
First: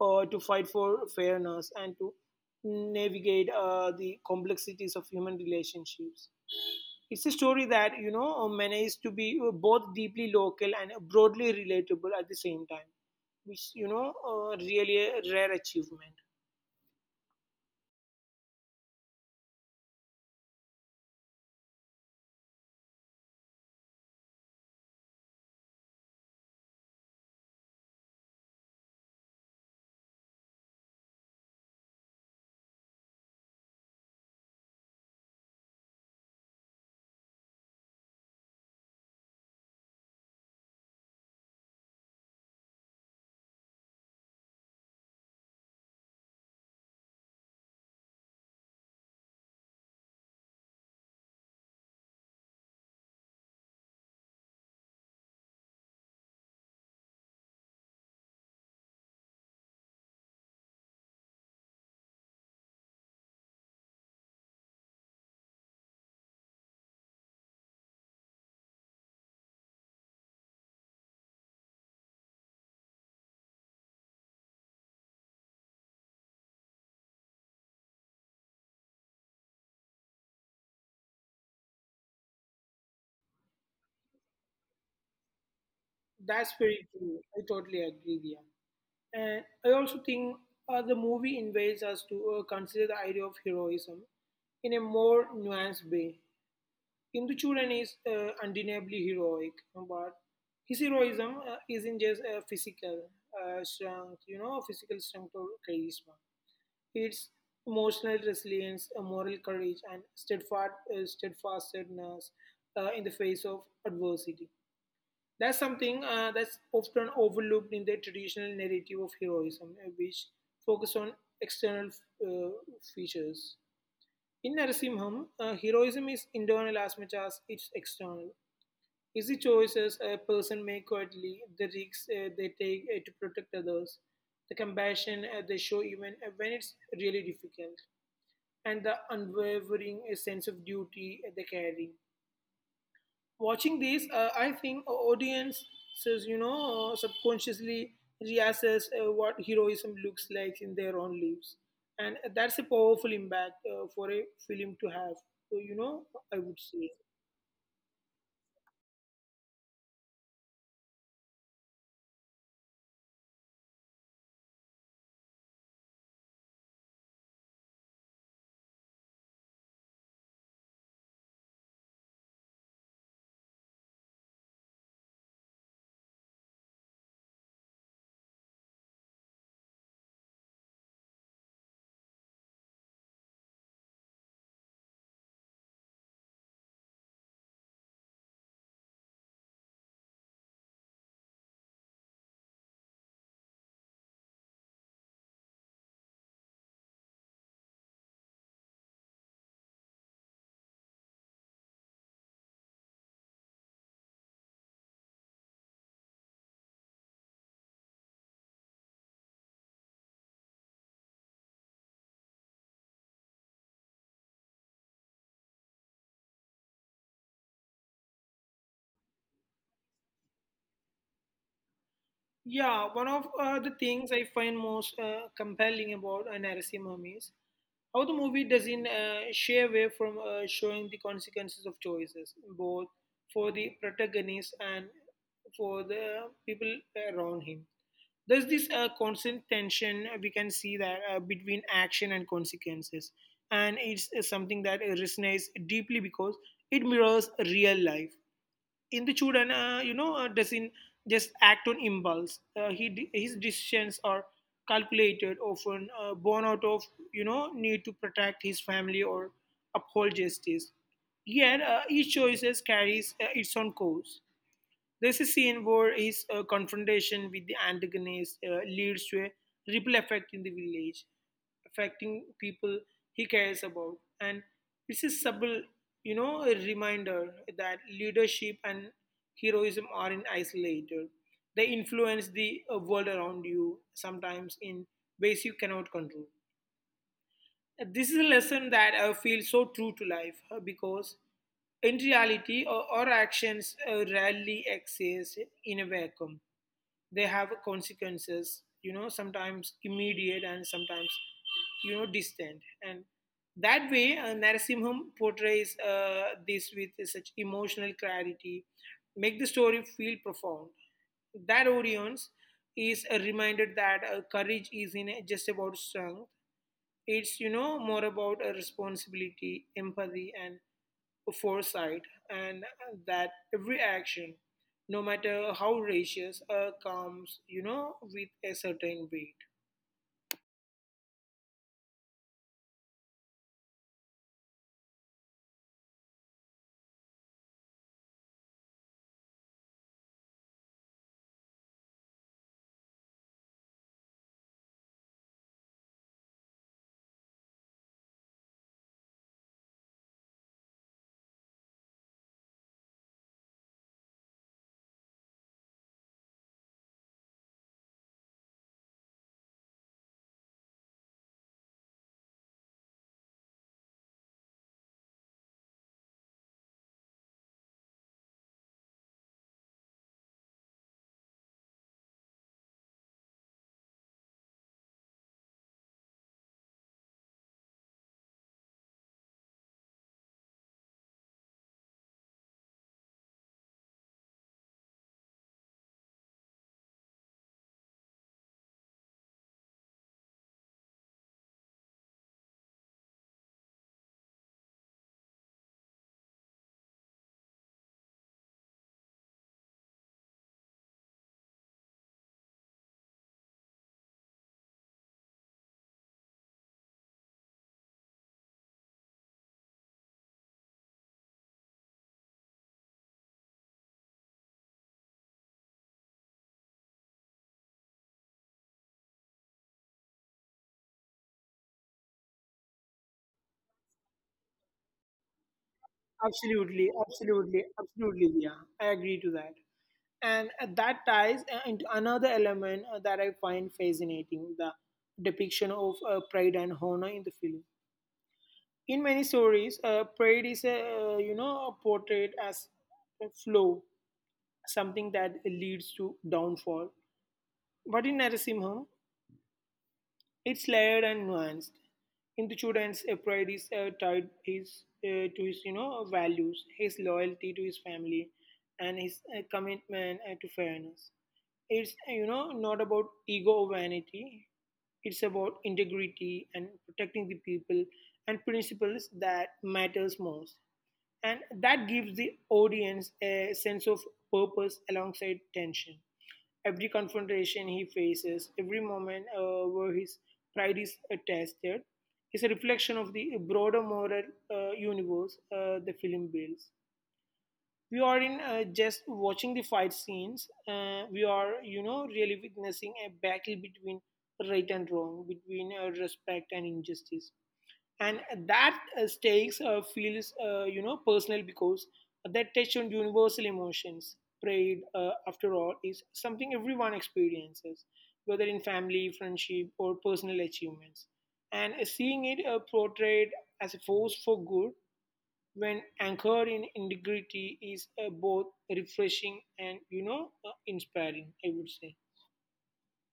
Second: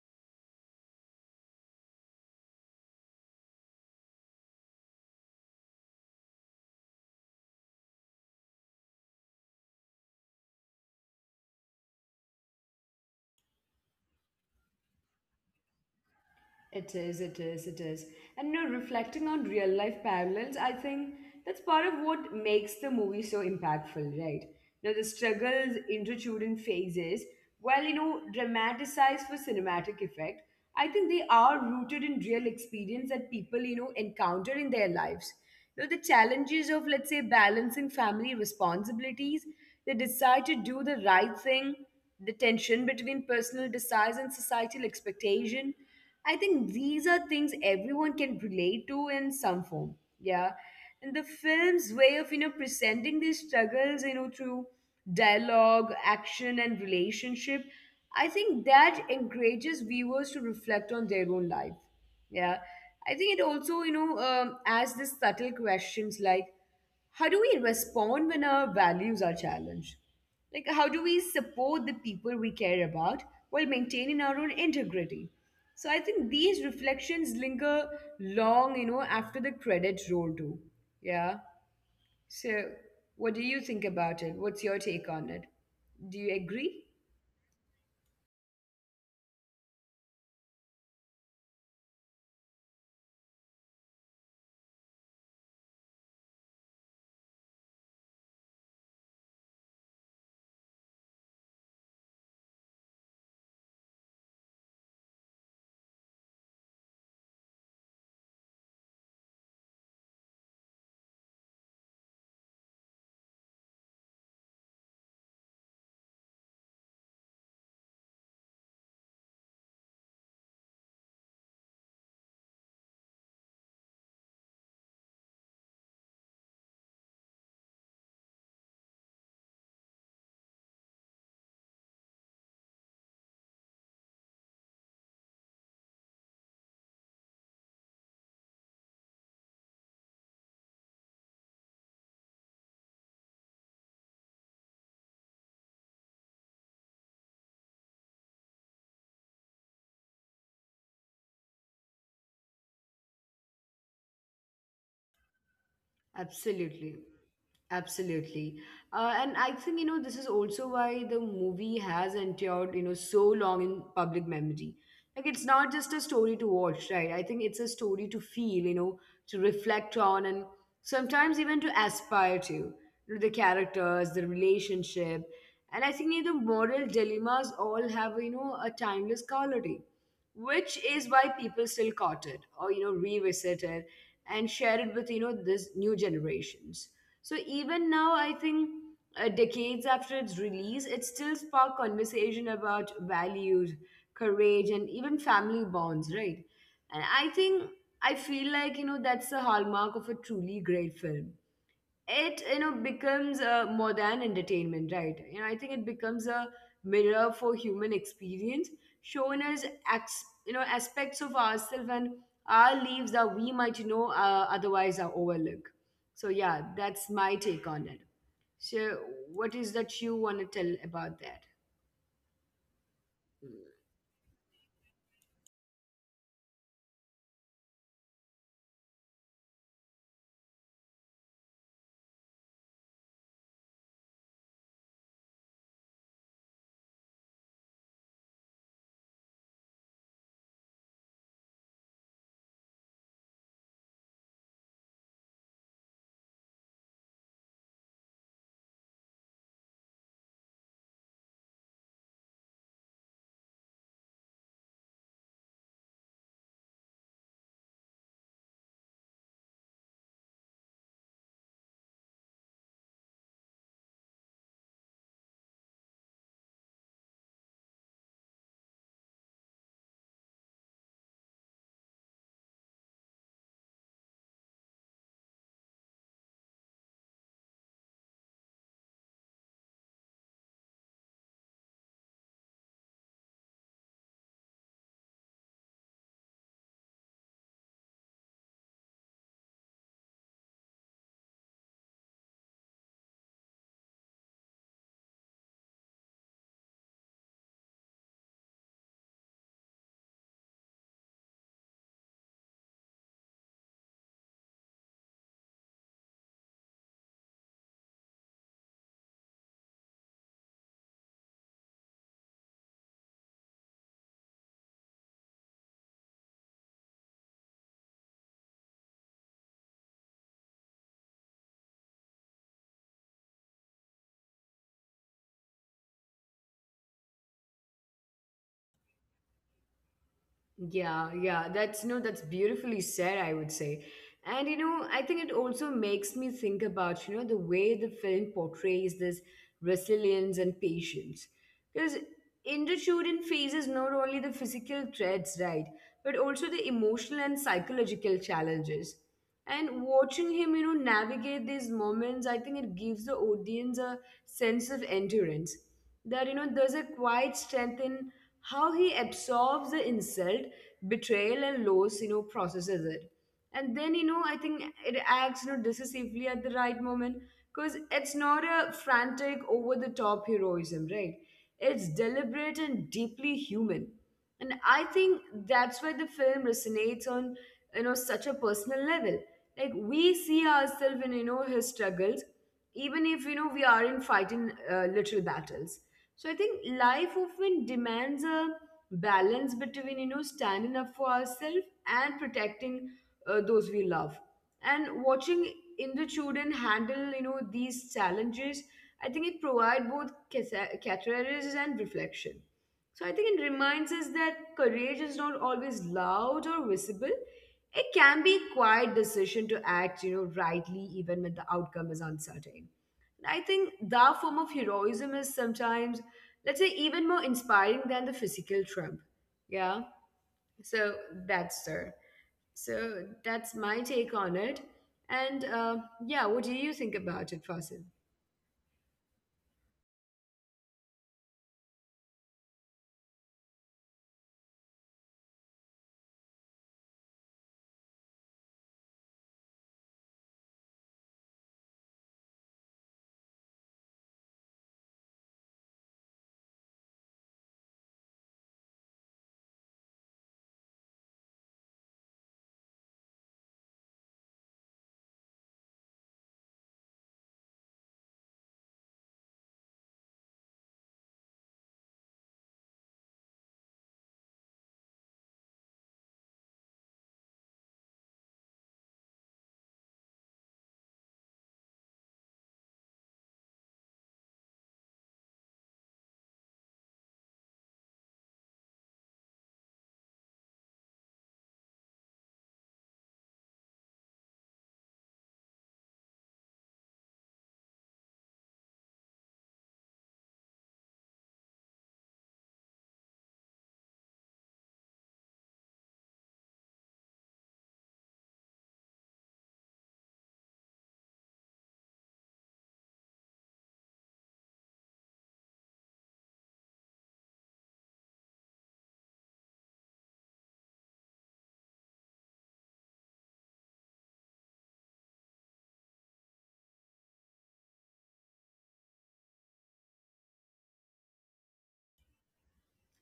[SPEAKER 2] to fight for fairness, and to navigate the complexities of human relationships. It's a story that you know manages to be both deeply local and broadly relatable at the same time, which you know really a rare achievement.
[SPEAKER 1] It is, it is, it is. And reflecting on real life parallels, I think that's part of what makes the movie so impactful, right? The struggles, intertwined in phases, while dramatized for cinematic effect, I think they are rooted in real experience that people, encounter in their lives. The challenges of, let's say, balancing family responsibilities, the desire to do the right thing, the tension between personal desires and societal expectation, I think these are things everyone can relate to in some form. Yeah. And the film's way of, presenting these struggles, through dialogue, action, and relationship, I think that encourages viewers to reflect on their own life. Yeah. I think it also, asks the subtle questions, like, how do we respond when our values are challenged? Like, how do we support the people we care about while maintaining our own integrity? So, I think these reflections linger long, after the credits roll too. Yeah. So, what do you think about it? What's your take on it? Do
[SPEAKER 2] That's
[SPEAKER 1] you
[SPEAKER 2] very
[SPEAKER 1] agree?
[SPEAKER 2] true. I totally agree, yeah. And I also think the movie invites us to consider the idea of heroism in a more nuanced way. Induchuran is undeniably heroic, but his heroism isn't just physical strength, you know, physical strength or charisma. It's emotional resilience, moral courage, and steadfastness in the face of adversity. That's something that's often overlooked in the traditional narrative of heroism, which focus on external uh, features. In Narasimham, heroism is internal as much as it's external. It's the choices a person makes quietly, the risks they take to protect others, the compassion they show even when it's really difficult, and the unwavering sense of duty they carry. Watching this, I think audience says, you know, subconsciously reassess what heroism looks like in their own lives. And that's a powerful impact for a film to have, so, you know, I would say.
[SPEAKER 1] Absolutely. Absolutely. And I think, this is also why the movie has endured, so long in public memory. Like, it's not just a story to watch, right? I think it's a story to feel, to reflect on and sometimes even to aspire to. The characters, the relationship. And I think, the moral dilemmas all have, a timeless quality, which is why people still caught it or revisit it and share it with this new generations. So even now, I think, decades after its release, it still spark conversation about values, courage, and even family bonds, right? And I think, I feel like, that's the hallmark of a truly great film. It becomes, more than entertainment, right? I think it becomes a mirror for human experience, showing us aspects of ourselves and our lives that we might, otherwise are overlook. So yeah, that's my take on it. So what is that you want to tell about that?
[SPEAKER 2] Yeah, one of the things I find most compelling about Narasimham is how the movie doesn't shy away from showing the consequences of choices, both for the protagonist and for the people around him. There's this constant tension we can see that between action and consequences, and it's something that resonates deeply because it mirrors real life. Indu and you know, doesn't just act on impulse. His decisions are calculated, often born out of you know need to protect his family or uphold justice. Yet each choice carries its own course. This a scene where his confrontation with the antagonist leads to a ripple effect in the village, affecting people he cares about. And this is subtle, you know, a reminder that leadership and heroism aren't isolated. They influence the world around you, sometimes in ways you cannot control. This is a lesson that feels so true to life because in reality, our actions rarely exist in a vacuum. They have consequences, you know, sometimes immediate and sometimes, you know, distant. And that way, Narasimham portrays this with such emotional clarity, make the story feel profound. That audience is reminded that courage isn't just about strength, it's you know more about a responsibility, empathy, and foresight, and that every action, no matter how righteous, comes you know with a certain weight.
[SPEAKER 1] Yeah, yeah, that's, no, that's beautifully said, I would say. And I think it also makes me think about, the way the film portrays this resilience and patience. Because Indrachudin faces not only the physical threats, right, but also the emotional and psychological challenges. And watching him, navigate these moments, I think it gives the audience a sense of endurance, that there's a quiet strength in how he absorbs the insult, betrayal, and loss, processes it, and then, I think, it acts, decisively, at the right moment, because it's not a frantic over the top heroism, right? It's deliberate and deeply human. And I think that's why the film resonates on, such a personal level. Like, we see ourselves in, his struggles, even if, we are in fighting literal battles. So I think life often demands a balance between, standing up for ourselves and protecting those we love. And watching Indo children handle, these challenges, I think it provides both catharsis and reflection. So I think it reminds us that courage is not always loud or visible. It can be quiet decision to act, rightly, even when the outcome is uncertain. And I think that form of heroism is sometimes, let's say, even more inspiring than the physical trump. Yeah. So that's there. So that's my take on it. And yeah, what do you
[SPEAKER 2] Absolutely,
[SPEAKER 1] think about it,
[SPEAKER 2] absolutely,
[SPEAKER 1] Fasil?
[SPEAKER 2] absolutely. Yeah, I agree to that. And that ties into another element that I find fascinating, the depiction of pride and honor in the film. In many stories, pride is you know, portrayed as a flaw, something that leads to downfall. But in Narasimha, it's layered and nuanced. In the student's pride is to his you know values, his loyalty to his family, and his commitment to fairness. It's you know not about ego or vanity. It's about integrity and protecting the people and principles that matters most, and that gives the audience a sense of purpose alongside tension. Every confrontation he faces, every moment where his pride is tested, is a reflection of the broader moral universe the film builds. We are in just watching the fight scenes. We are, really witnessing a battle between right and wrong, between respect and injustice, and that stakes feels personal because that touch on universal emotions. Pride, after all, is something everyone experiences, whether in family, friendship, or personal achievements. And seeing it portrayed as a force for good, when anchored in integrity, is both refreshing and inspiring, I would say.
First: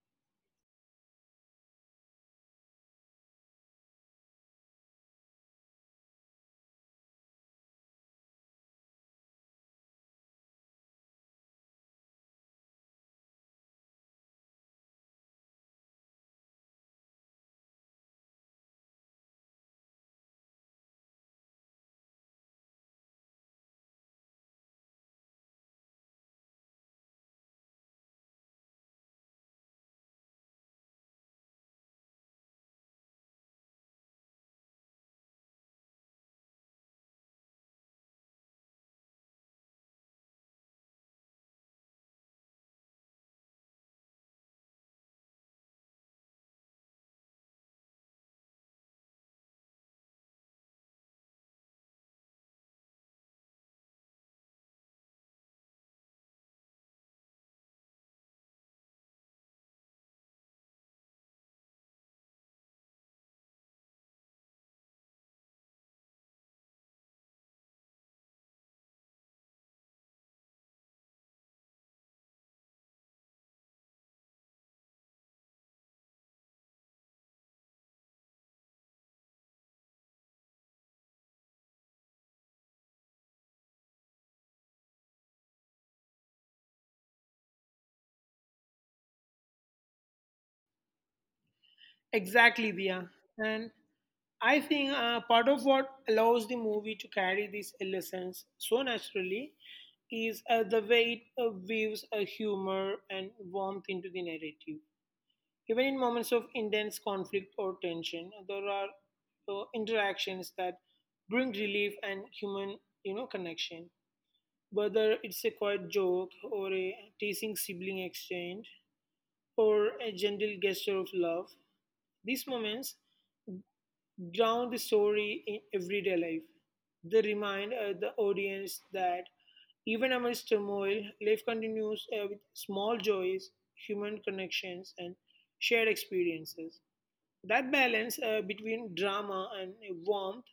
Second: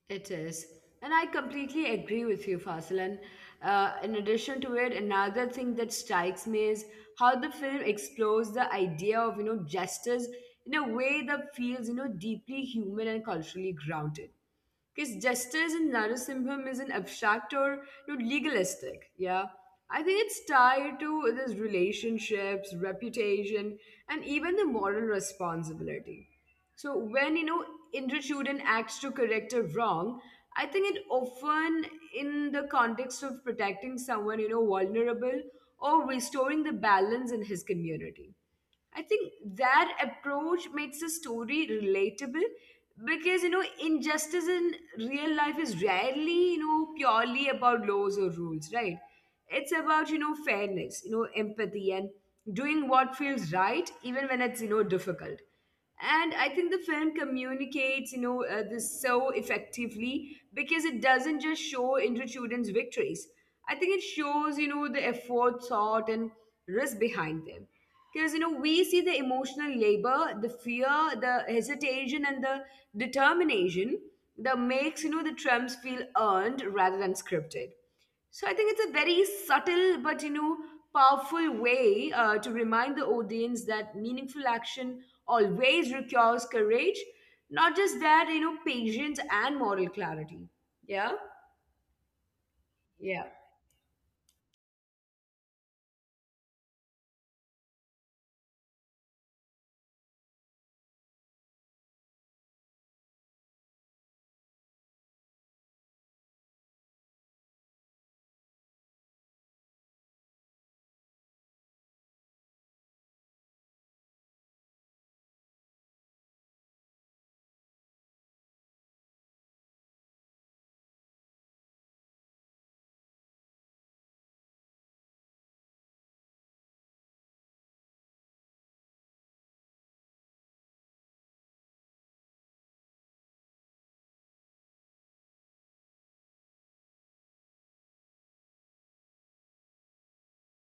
[SPEAKER 1] It is. And I completely agree with you, Fasil. And in addition to it, another thing that strikes me is how the film explores the idea of, justice in a way that feels, deeply human and culturally grounded. Because justice in Narasimham isn't abstract or legalistic. Yeah. I think it's tied to this relationships, reputation, and even the moral responsibility. So when Indrachudan acts to correct a wrong, I think it often in the context of protecting someone vulnerable or restoring the balance in his community. I think that approach makes a story relatable because injustice in real life is rarely purely about laws or rules, right? It's about fairness, empathy, and doing what feels right even when it's difficult. And I think the film communicates this so effectively because it doesn't just show children's victories. I think it shows the effort, thought, and risk behind them because we see the emotional labor, the fear, the hesitation, and the determination that makes the trumps feel earned rather than scripted. So I think it's a very subtle but powerful way to remind the audience that meaningful action always requires courage, not just that you know patience and moral clarity. Yeah,
[SPEAKER 2] Exactly,
[SPEAKER 1] yeah.
[SPEAKER 2] Dia. And I think part of what allows the movie to carry these lessons so naturally is the way it weaves a humor and warmth into the narrative. Even in moments of intense conflict or tension, there are interactions that bring relief and human, you know, connection. Whether it's a quiet joke or a teasing sibling exchange or a gentle gesture of love, these moments ground the story in everyday life. They remind the audience that even amidst turmoil, life continues with small joys, human connections, and shared experiences. That balance between drama and warmth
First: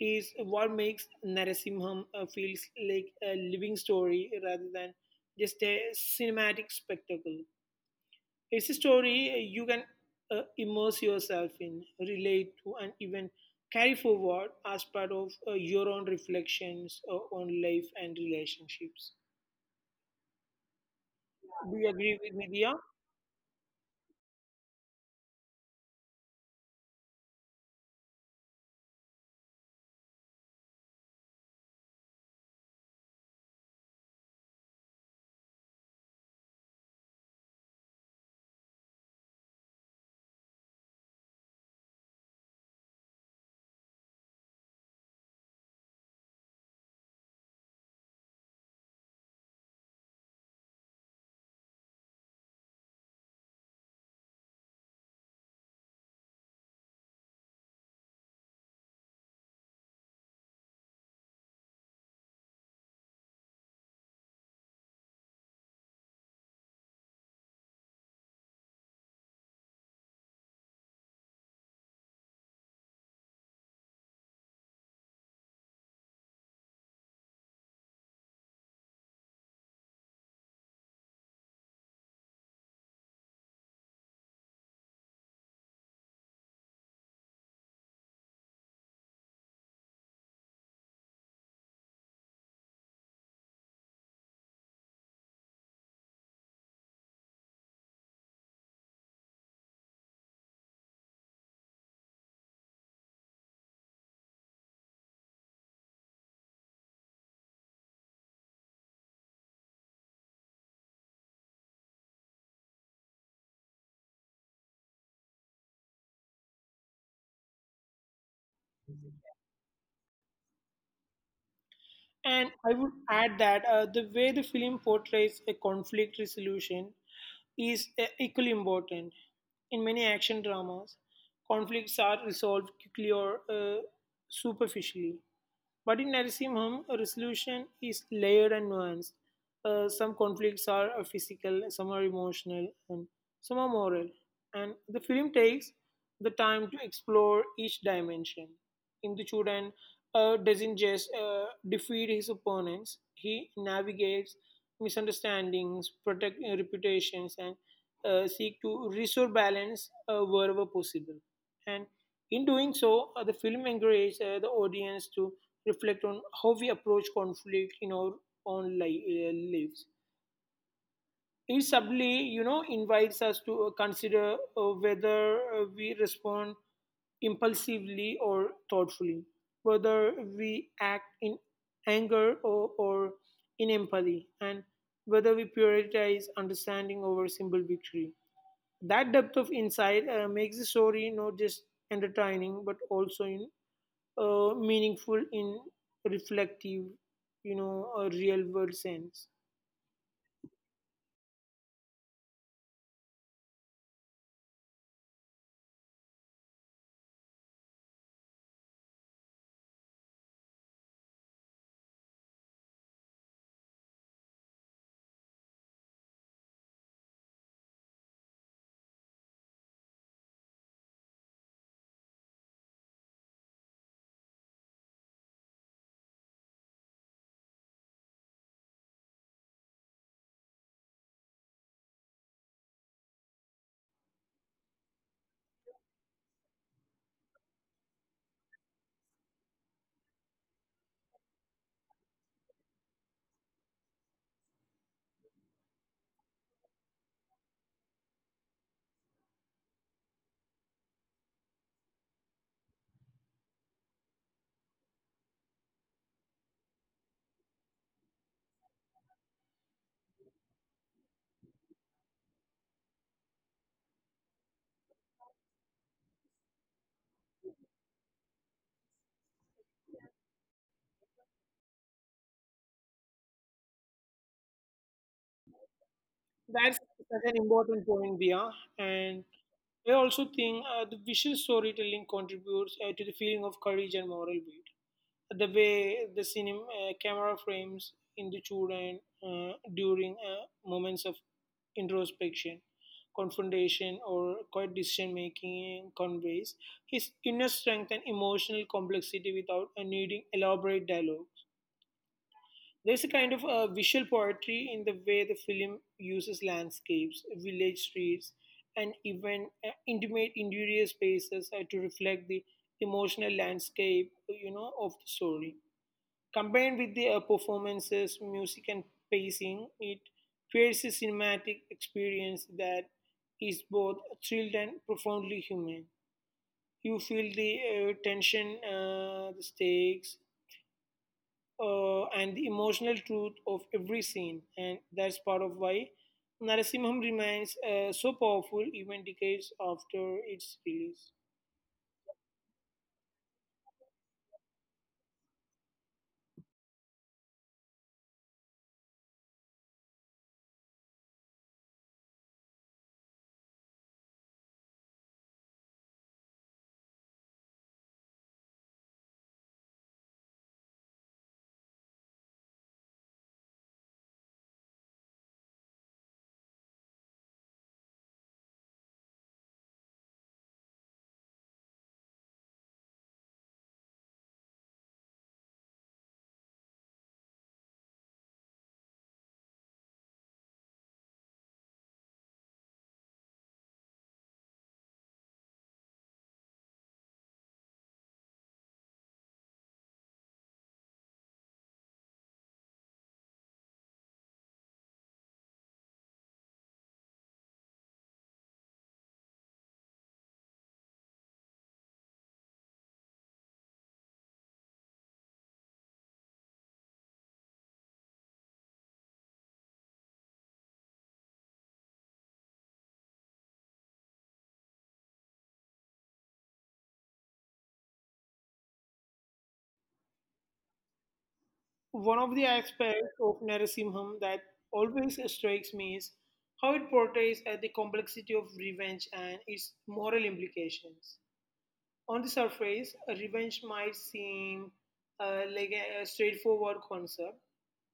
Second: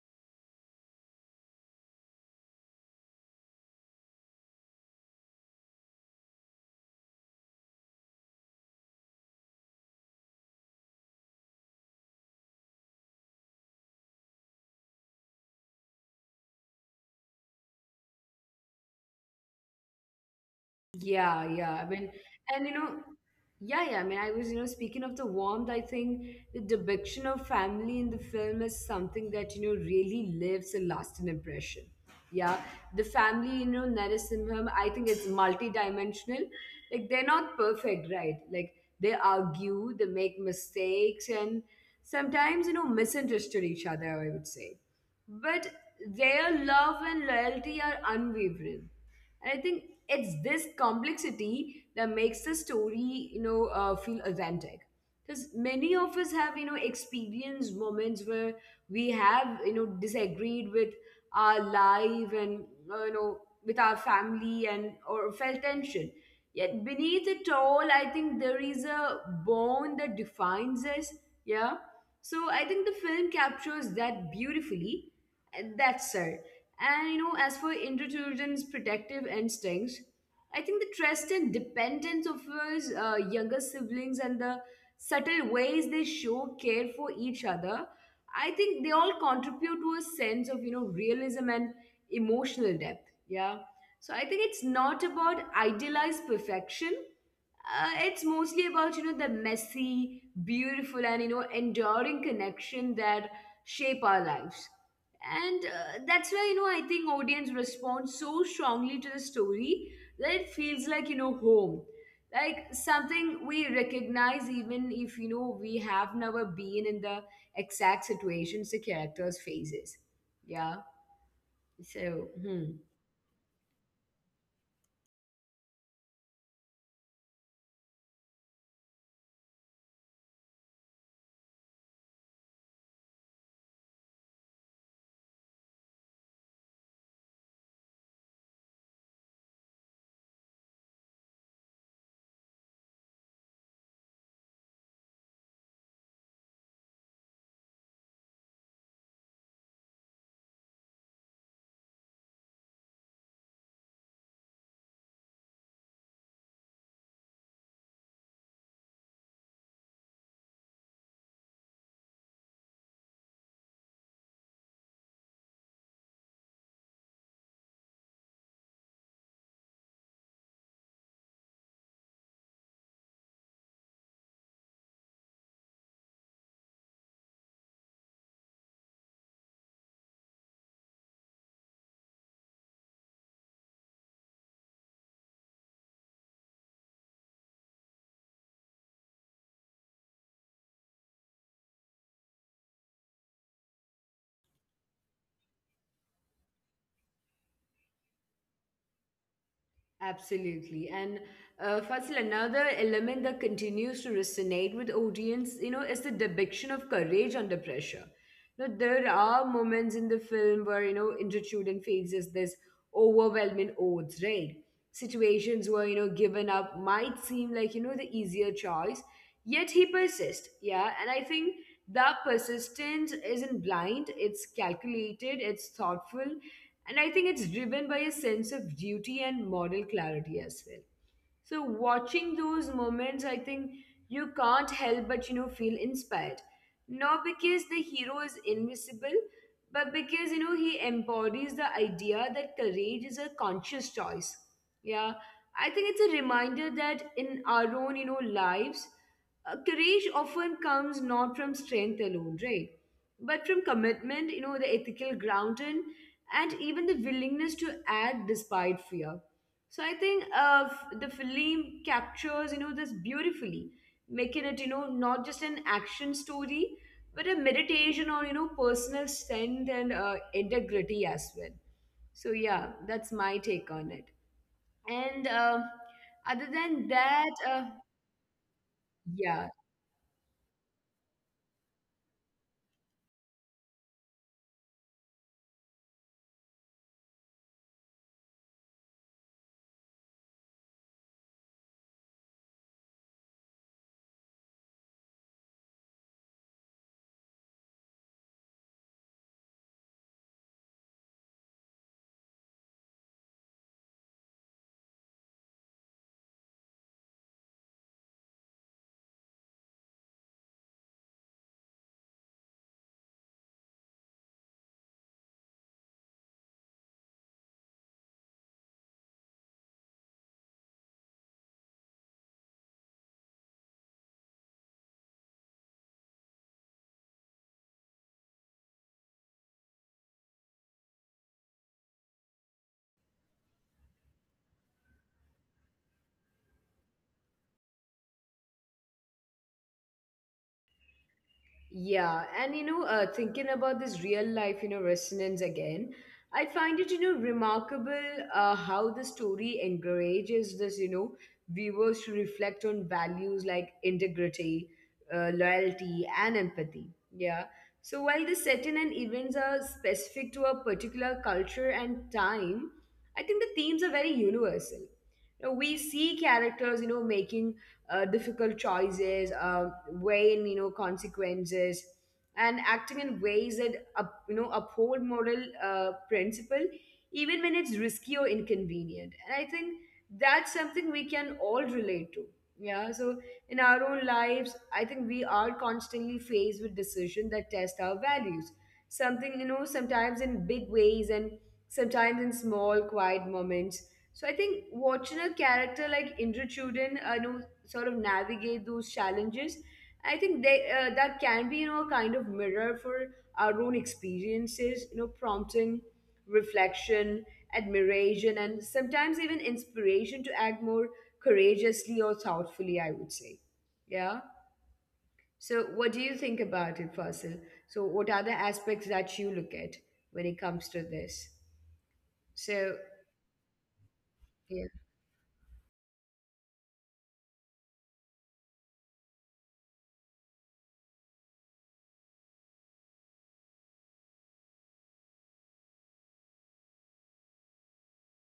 [SPEAKER 2] is what makes Narasimham feels like a living story rather than just a cinematic spectacle. It's a story you can immerse yourself in, relate to, and even carry forward as part of your own reflections on life and relationships.
[SPEAKER 1] Yeah.
[SPEAKER 2] Do you
[SPEAKER 1] I mean,
[SPEAKER 2] agree with me,
[SPEAKER 1] and
[SPEAKER 2] Dia?
[SPEAKER 1] you know, yeah. I mean, I was, speaking of the warmth, I think the depiction of family in the film is something that, really leaves a lasting impression. Yeah. The family, Narasimham, I think it's multi-dimensional. Like, they're not perfect, right? Like, they argue, they make mistakes, and sometimes, misunderstood each other, I would say. But their love and loyalty are unwavering, and I think it's this complexity that makes the story, feel authentic. Because many of us have, experienced moments where we have, disagreed with our life and, uh, you know, with our family, and or felt tension. Yet beneath it all, I think there is a bond that defines us. Yeah. So I think the film captures that beautifully. And that's it. And as for interchildren's protective instincts, I think the trust and dependence of his younger siblings and the subtle ways they show care for each other, I think they all contribute to a sense of realism and emotional depth. Yeah. So I think it's not about idealized perfection. It's mostly about the messy, beautiful, and enduring connection that shape our lives. And that's why I think audience responds so strongly to the story, that it feels like home, like something we recognize even if we have never been in the exact situations the characters faces. Yeah. So
[SPEAKER 2] And I would add that the way the film portrays a conflict resolution is equally important. In many action dramas, conflicts are resolved quickly or superficially. But in Narasimham, a resolution is layered and nuanced. Some conflicts are physical, some are emotional, and some are moral. And the film takes the time to explore each dimension. Indichud and doesn't just defeat his opponents, he navigates misunderstandings, protect reputations, and seek to restore balance wherever possible. And in doing so, the film encourages the audience to reflect on how we approach conflict in our own li- lives. It subtly, you know, invites us to consider whether we respond impulsively or thoughtfully, whether we act in anger or in empathy, and whether we prioritize understanding over simple victory. That depth of insight makes the story not just entertaining but also meaningful in reflective, you know, a real world sense.
[SPEAKER 1] Absolutely. And Fasil, another element that continues to resonate with audience, is the depiction of courage under pressure. There are moments in the film where, Intertudent faces this overwhelming odds, right? Situations where, giving up might seem like, the easier choice, yet he persists. Yeah. And I think that persistence isn't blind, it's calculated, it's thoughtful, and I think it's driven by a sense of duty and moral clarity as well. So watching those moments, I think you can't help but feel inspired. Not because the hero is invincible, but because he embodies the idea that courage is a conscious choice. Yeah. I think it's a reminder that in our own, lives, courage often comes not from strength alone, right? But from commitment, the ethical grounding, and even the willingness to act despite fear. So I think the film captures, this beautifully, making it, not just an action story, but a meditation on, personal strength and integrity as well. So yeah, that's my take on it. And other than
[SPEAKER 2] That's
[SPEAKER 1] that,
[SPEAKER 2] such an important point, Dia.
[SPEAKER 1] Yeah.
[SPEAKER 2] And I also think the visual storytelling contributes to the feeling of courage and moral weight. The way the cinema camera frames in the children during moments of introspection, confrontation, or quiet decision making conveys his inner strength and emotional complexity without needing elaborate dialogue. There's a kind of visual poetry in the way the film uses landscapes, village streets, and even intimate interior spaces to reflect the emotional landscape, you know, of the story. Combined with the performances, music, and pacing, it creates a cinematic experience that is both thrilled and profoundly human. You feel the tension, the stakes, and the emotional truth of every scene, and that's part of why Narasimham remains so powerful even decades after its release.
[SPEAKER 1] Thinking about this real life, resonance again, I find it, remarkable how the story encourages this, viewers to reflect on values like integrity, loyalty, and empathy. Yeah. So while the setting and events are specific to a particular culture and time, I think the themes are very universal. Now, we see characters, making difficult choices, weighing consequences, and acting in ways that up, you know uphold moral principle, even when it's risky or inconvenient. And I think that's something we can all relate to. Yeah, so in our own lives, I think we are constantly faced with decisions that test our values, something sometimes in big ways and sometimes in small quiet moments. So I think watching a character like Indra Chudan, sort of navigate those challenges, I think they that can be a kind of mirror for our own experiences, prompting reflection, admiration, and sometimes even inspiration to act more courageously or thoughtfully, I would say. Yeah. So, what do you think about it, Fasil? So, what are the aspects that you look at when it comes to this?
[SPEAKER 2] One
[SPEAKER 1] So,
[SPEAKER 2] of the aspects of Narasimham
[SPEAKER 1] yeah,
[SPEAKER 2] that always strikes me is how it portrays the complexity of revenge and its moral implications. On the surface, revenge might seem like a straightforward concept.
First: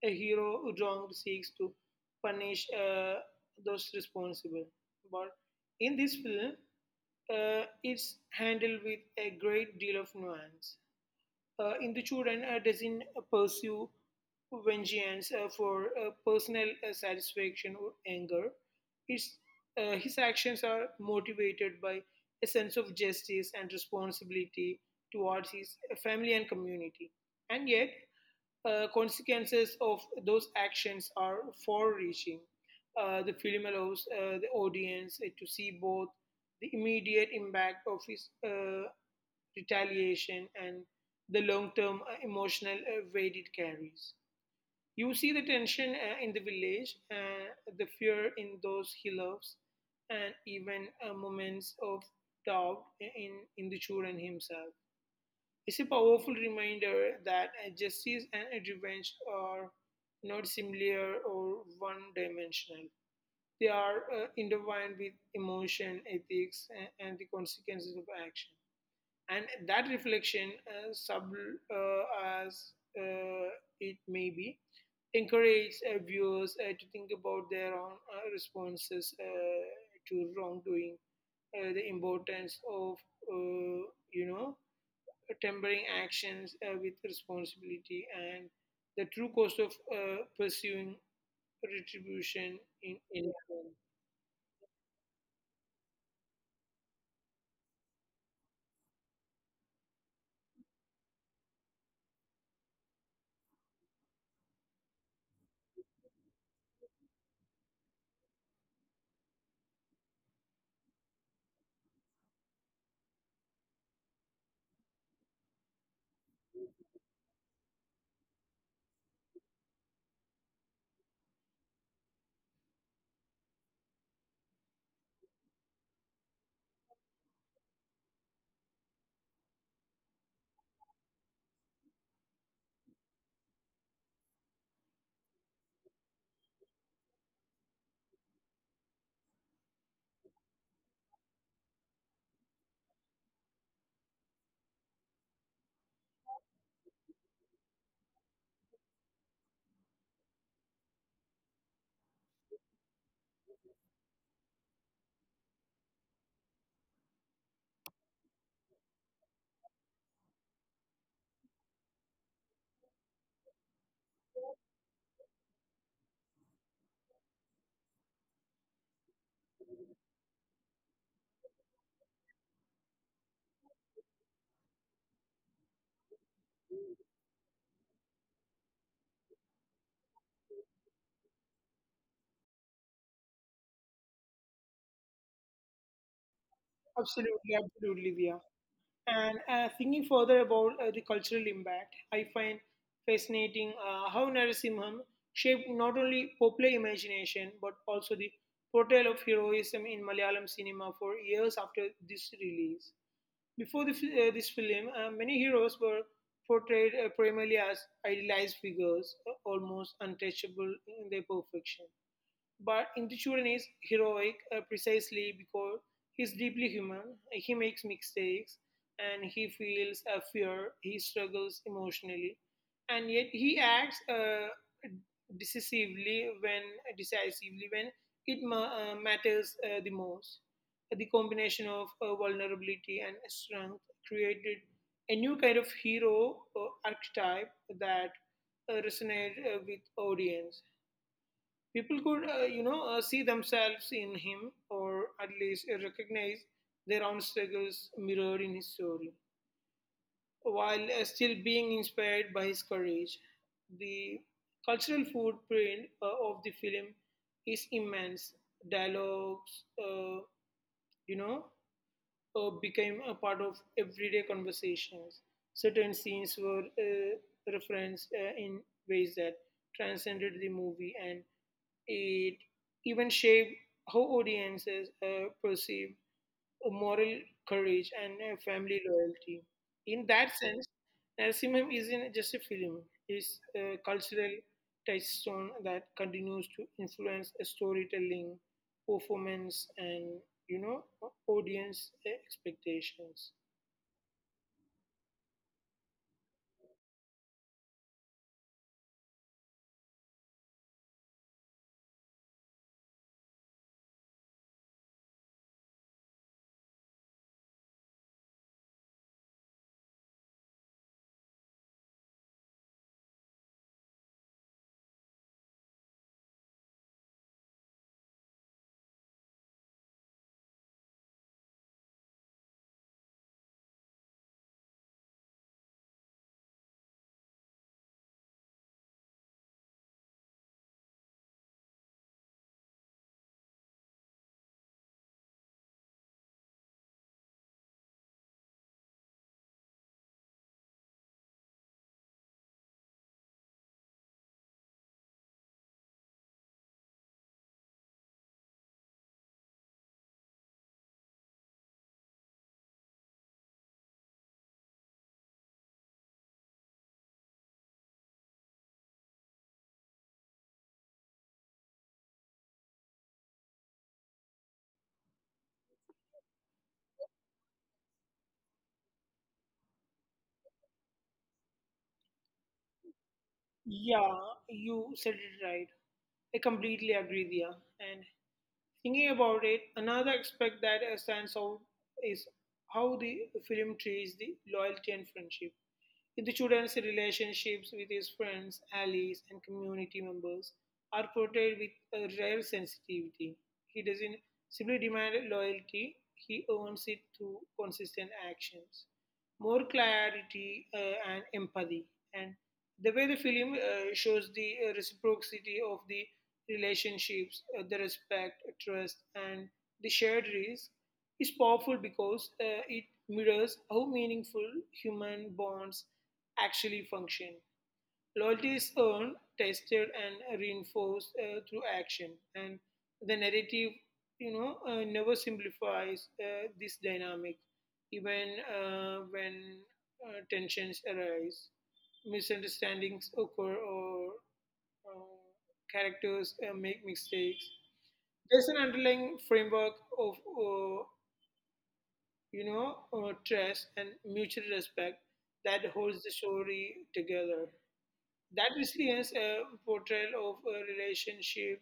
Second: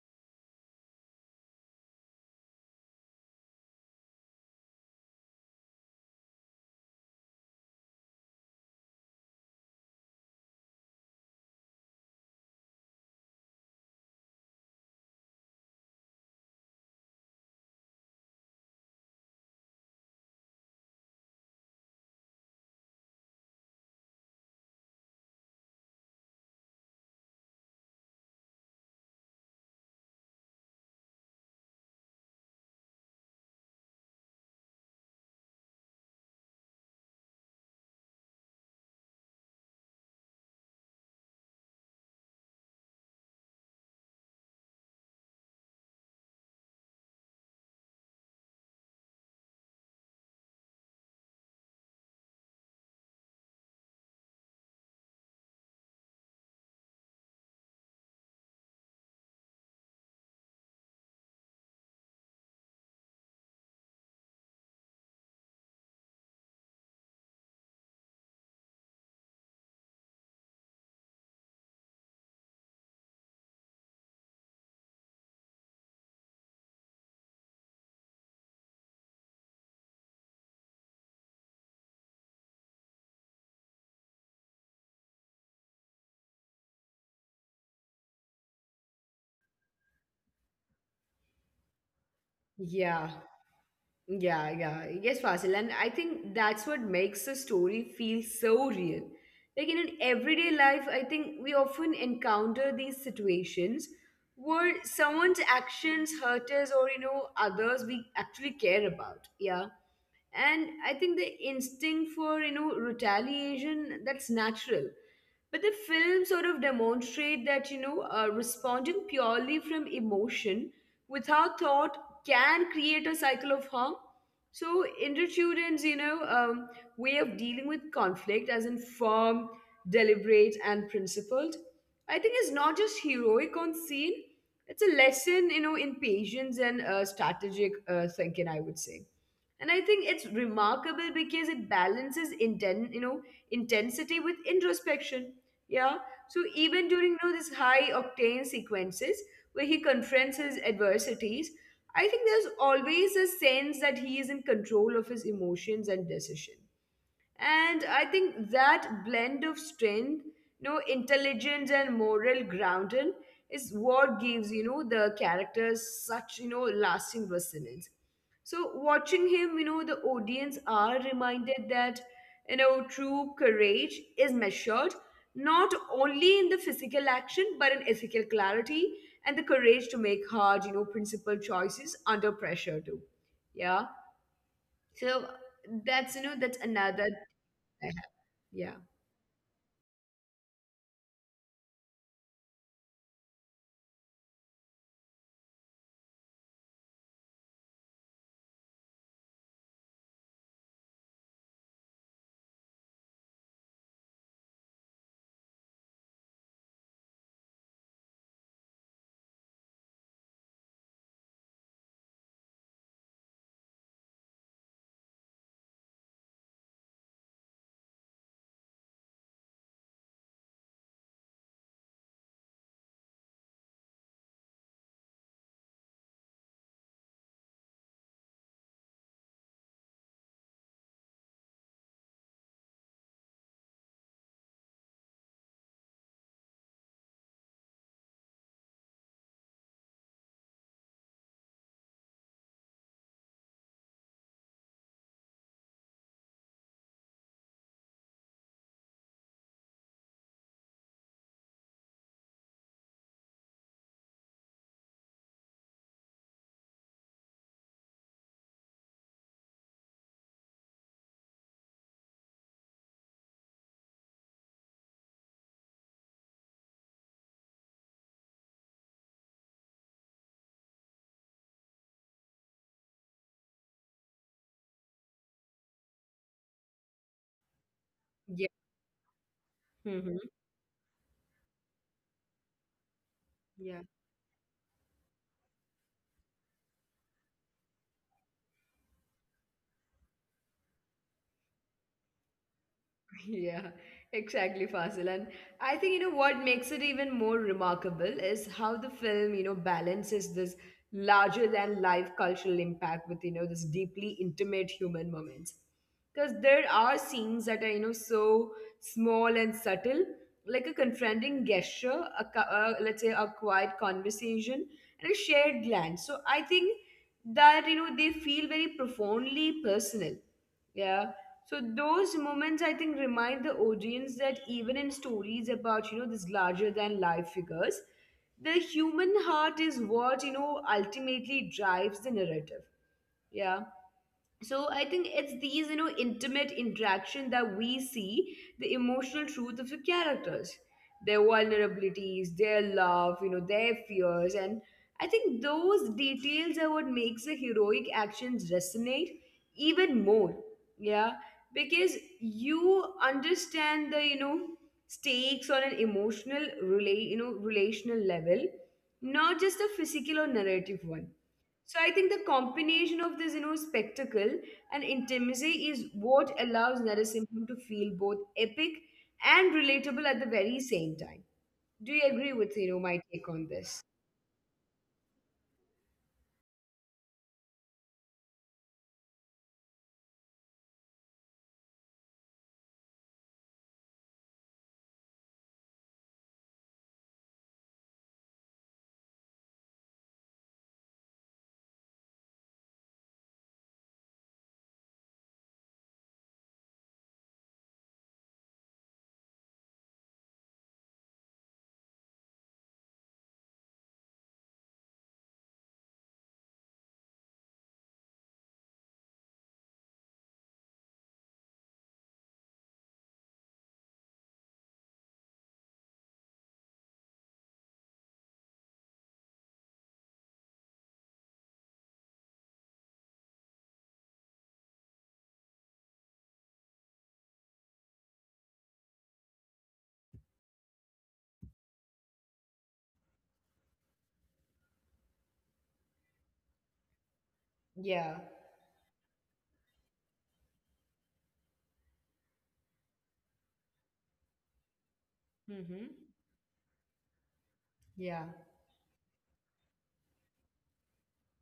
[SPEAKER 2] A hero who wronged seeks to punish those responsible. But in this film, it's handled with a great deal of nuance. In the children doesn't pursue vengeance for personal satisfaction or anger. It's, his actions are motivated by a sense of justice and responsibility towards his family and community. And yet, consequences of those actions are far reaching. The film allows the audience to see both the immediate impact of his retaliation, and the long term emotional weight it carries. You see the tension in the village, the fear in those he loves, and even moments of doubt in the children himself. It's a powerful reminder that justice and revenge are not similar or one dimensional. They are intertwined with emotion, ethics, and the consequences of action, and that reflection sub as uh, it may be encourage viewers to think about their own responses to wrongdoing, the importance of uh, you know, tempering actions with responsibility, and the true cost of pursuing retribution in
[SPEAKER 1] yeah,
[SPEAKER 2] any form.
[SPEAKER 1] yeah. Yes, Fasil, and I think that's what makes a story feel so real. Like, in an everyday life, I think we often encounter these situations where someone's actions hurt us or others we actually care about. Yeah. And I think the instinct for retaliation, that's natural, but the film sort of demonstrate that responding purely from emotion without thought can create a cycle of harm. So Intratuden's way of dealing with conflict as informed, deliberate, and principled, I think is not just heroic on scene, it's a lesson in patience and strategic thinking, I would say. And I think it's remarkable because it balances intensity with introspection. Yeah. So even during this high octane sequences where he confronts his adversities, I think there's always a sense that he is in control of his emotions and decision. And I think that blend of strength, intelligence, and moral grounding is what gives, the characters such, lasting resonance. So watching him, the audience are reminded that, true courage is measured not only in the physical action, but in ethical clarity and the courage to make hard, principled choices under pressure too. Yeah. So that's, that's another.
[SPEAKER 2] Absolutely, absolutely, yeah.
[SPEAKER 1] Yeah.
[SPEAKER 2] And thinking further about the cultural impact, I find fascinating how Narasimham shaped not only popular imagination but also the portrayal of heroism in Malayalam cinema for years after this release. Before the, this film, many heroes were portrayed primarily as idealized figures, almost untouchable in their perfection. But Intichuran is heroic precisely because he's deeply human. He makes mistakes and he feels a fear. He struggles emotionally. And yet he acts decisively when decisively when it matters the most. The combination of vulnerability and strength created a new kind of hero archetype that resonate with audience. People could, you know, see themselves in him, or at least recognize their own struggles mirrored in his story, while still being inspired by his courage. The cultural footprint of the film is immense. Dialogues, you know, became a part of everyday conversations. Certain scenes were referenced in ways that transcended the movie, and it even shaped how audiences perceive moral courage and
[SPEAKER 1] Yeah.
[SPEAKER 2] family loyalty. In that
[SPEAKER 1] Hmm.
[SPEAKER 2] sense, Narasimham isn't just a film, it's a
[SPEAKER 1] Yeah.
[SPEAKER 2] cultural touchstone that continues to influence storytelling, performance, and, you know, audience expectations.
[SPEAKER 1] Yeah, exactly, Fasil. And I think, what makes it even more remarkable is how the film, balances this larger than life cultural impact with, this deeply intimate human moments. Because there are scenes that are, so small and subtle, like a confronting gesture, let's say a quiet conversation, and a shared glance. So I think that, they feel very profoundly personal. Yeah. So those moments, I think, remind the audience that even in stories about these larger than life figures, the human heart is what ultimately drives the narrative. Yeah. So I think it's these intimate interaction that we see the emotional truth of the characters, their vulnerabilities, their love, their fears. And I think those details are what makes the heroic actions resonate even more. Yeah. Because you understand the stakes on an emotional relate you know relational level, not just a physical or narrative one. So I think the combination of this, spectacle and intimacy is what allows Narasimham to feel both epic and relatable at the very same time. Do you agree with, my take on this?
[SPEAKER 2] Yeah, you said it right. I completely agree, Dia. And thinking about it, another aspect that stands out is how the film treats the loyalty and friendship. The student's relationships with his friends, allies, and community members are portrayed with a rare sensitivity. He doesn't simply demand loyalty, he earns it through consistent actions, more clarity, and empathy. And the way the film shows the reciprocity of the relationships, the respect, trust, and the shared risk is powerful because it mirrors how meaningful human bonds actually function. Loyalty is earned, tested, and reinforced through action, and the narrative, you know, never simplifies this dynamic, even when tensions arise, misunderstandings occur, or uh, characters make mistakes.
[SPEAKER 1] Yeah.
[SPEAKER 2] There's an underlying framework of uh, you know, trust and mutual respect that holds
[SPEAKER 1] Mm-hmm.
[SPEAKER 2] the story together.
[SPEAKER 1] Yeah.
[SPEAKER 2] That resilience portrayal of a relationship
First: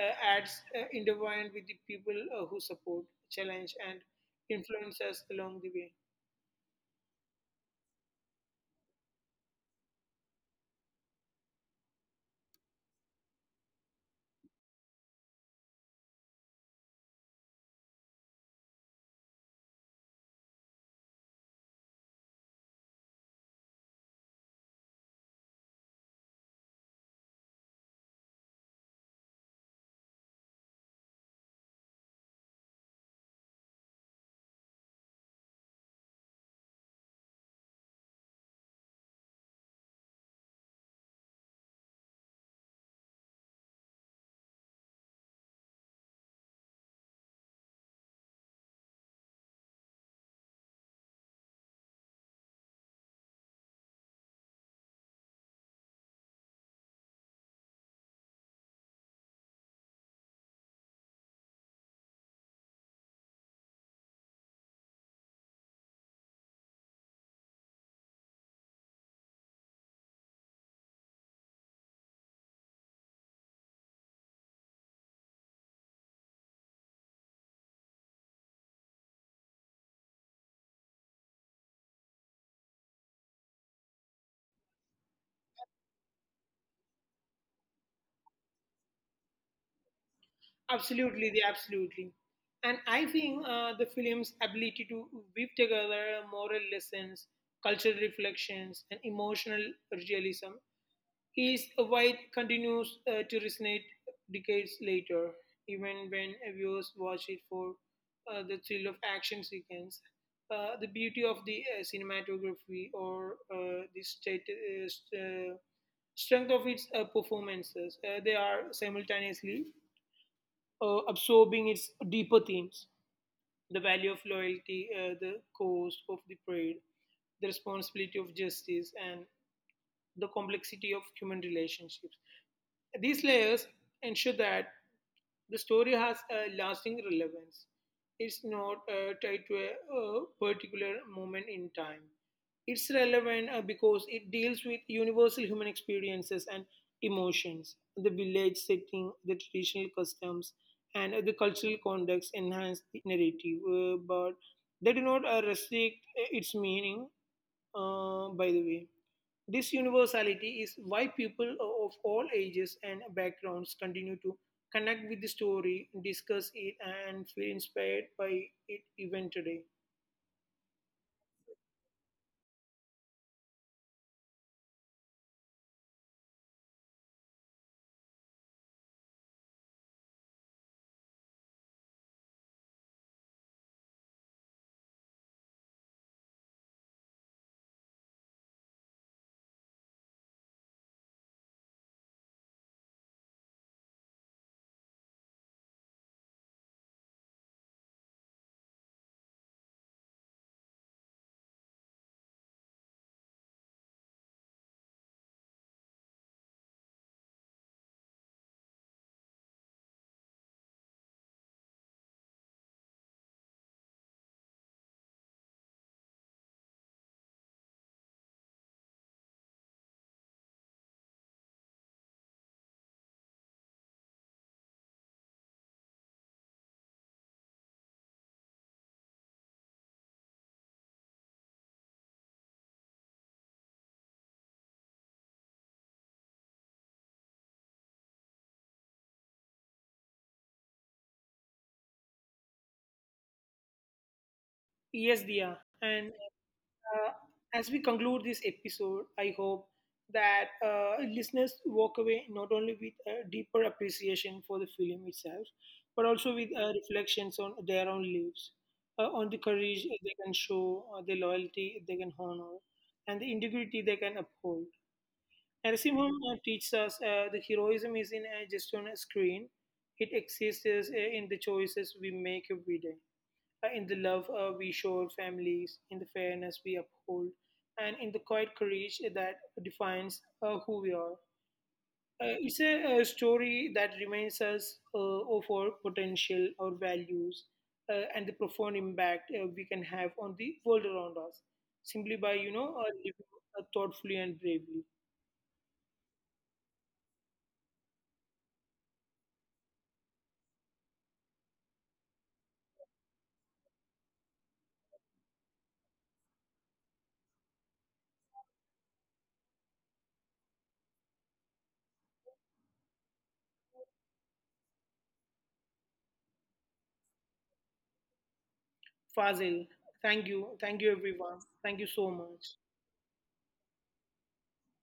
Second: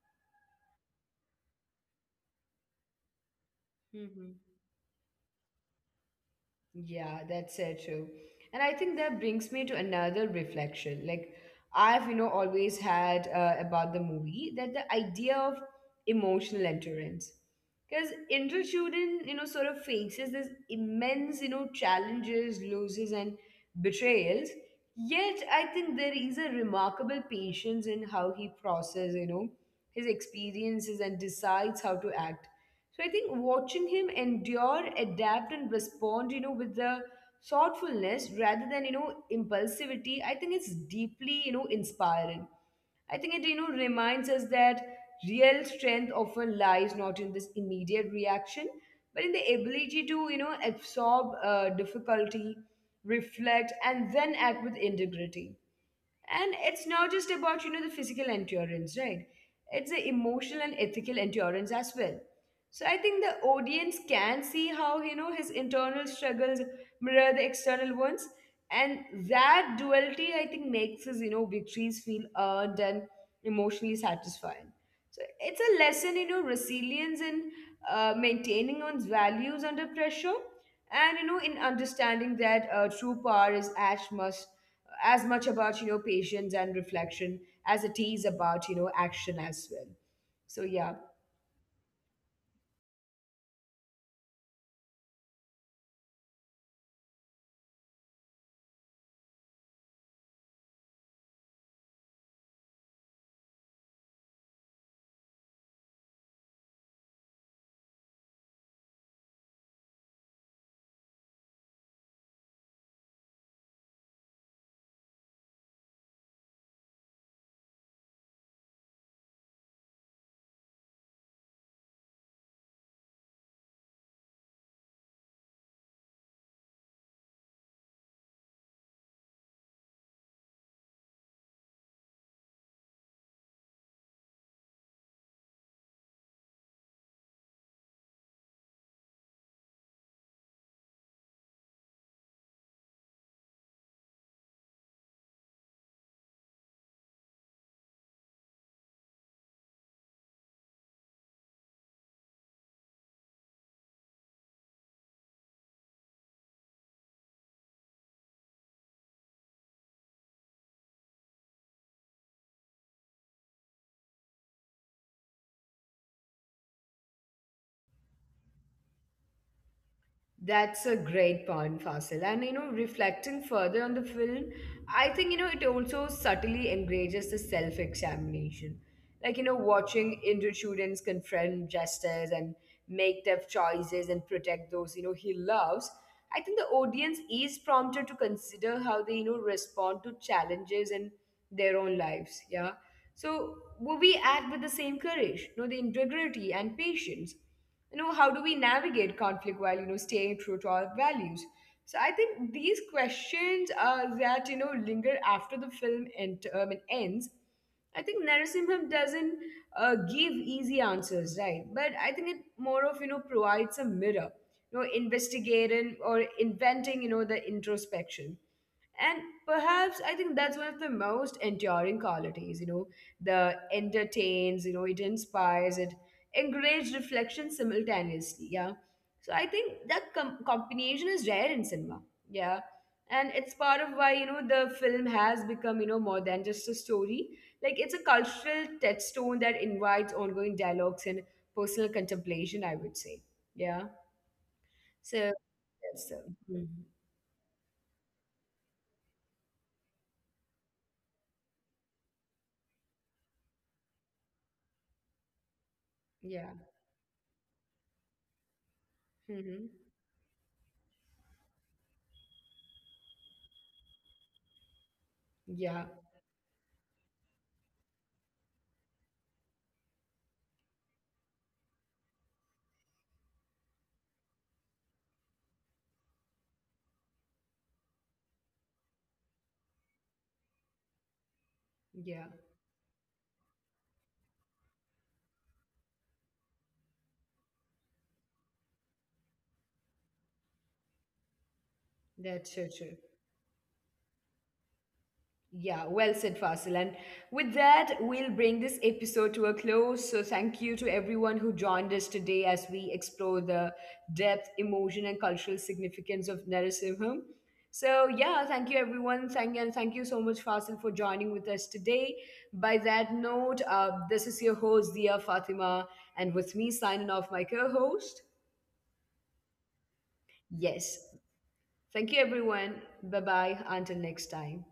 [SPEAKER 2] adds intertwined with the people who support, challenge, and
[SPEAKER 1] Mm-hmm.
[SPEAKER 2] influence us along the way.
[SPEAKER 1] Yeah, that's so true. And I think that brings me to another reflection. Like, I've, always had about the movie, that the idea of emotional endurance. Because Indrachudan, sort of faces this immense, challenges, losses, and betrayals. Yet, I think there is a remarkable patience in how he processes, his experiences and decides how to act. So I think watching him endure, adapt, and respond, with the thoughtfulness rather than, impulsivity, I think it's deeply, inspiring. I think it reminds us that real strength often lies not in this immediate reaction, but in the ability to absorb difficulty, reflect, and then act with integrity. And it's not just about the physical endurance, right? It's the emotional and ethical endurance as well. So I think the audience can see how his internal struggles mirror the external ones, and that duality, I think, makes his victories feel earned and emotionally satisfying. So it's a lesson resilience in maintaining one's values under pressure, and in understanding that true power is as much about patience and reflection as it is about action as well. So yeah.
[SPEAKER 2] Absolutely, they absolutely. And I think the film's ability to weave together moral lessons, cultural reflections, and emotional realism is why it continues to resonate decades later, even when viewers watch it for the thrill of action sequence, the beauty of the cinematography, or the strength of its performances. They are simultaneously absorbing its deeper themes, the value of loyalty, the cost of the parade, the responsibility of justice, and the complexity of human relationships. These layers ensure that the story has a lasting relevance. It's not tied to a, particular moment in time. It's relevant because it deals with universal human experiences and emotions. The village setting, the traditional customs, and the cultural context enhance the narrative, but they do not restrict its meaning, by the way. This universality is why people of all ages and backgrounds continue to connect with the story, discuss it, and feel inspired by it even today.
[SPEAKER 1] That's a great point, Fasil. And reflecting further on the film, I think it also subtly encourages the self-examination. Like, watching Indian students confront justice and make tough choices and protect those he loves. I think the audience is prompted to consider how they respond to challenges in their own lives. Yeah. So will we act with the same courage, the integrity and patience? How do we navigate conflict while staying true to our values? So I think these questions that linger after the film it ends. I think Narasimham doesn't give easy answers, right? But I think it more of provides a mirror, investigating or inventing the introspection. And perhaps I think that's one of the most enduring qualities, the entertains, it inspires, it encourages reflection simultaneously. Yeah. So I think that combination is rare in cinema. Yeah. And it's part of why, the film has become, more than just a story. Like, it's a cultural touchstone that invites ongoing dialogues and personal contemplation, I would say. Yeah.
[SPEAKER 2] Yes,
[SPEAKER 1] So,
[SPEAKER 2] Dia.
[SPEAKER 1] that's,
[SPEAKER 2] And
[SPEAKER 1] mhm.
[SPEAKER 2] uh, as we conclude this episode, I hope that listeners walk away not only with a deeper appreciation for the film itself, but also with
[SPEAKER 1] Yeah.
[SPEAKER 2] reflections on their own lives, on the
[SPEAKER 1] Hmm.
[SPEAKER 2] courage they can show, the loyalty they can honor, and the integrity they can uphold. Narasimhan
[SPEAKER 1] Yeah.
[SPEAKER 2] teaches us the heroism isn't just on a screen, it exists in the choices we make every day, in the love we show our families, in the fairness we uphold, and in the quiet courage that defines who we are. Uh,
[SPEAKER 1] Yeah,
[SPEAKER 2] it's a, story that reminds us of our potential, our values, and the profound impact we can have on the world around us, simply by, you know,
[SPEAKER 1] that's so true.
[SPEAKER 2] living thoughtfully and bravely.
[SPEAKER 1] Yeah, well said, Fasil. And with that, we'll bring this episode to a close. So, thank you to everyone who joined us today as we explore the depth, emotion, and cultural significance of Narasimham. So, yeah, thank you, everyone. Thank you, and thank you so much, Fasil, for joining with us today. By that note, this is your host, Dia Fatima, and with me signing off, my co host.
[SPEAKER 2] Fazil. Thank you. Thank you,
[SPEAKER 1] Yes,
[SPEAKER 2] everyone. Thank you so
[SPEAKER 1] thank you,
[SPEAKER 2] much.
[SPEAKER 1] everyone. Bye bye. Until next time.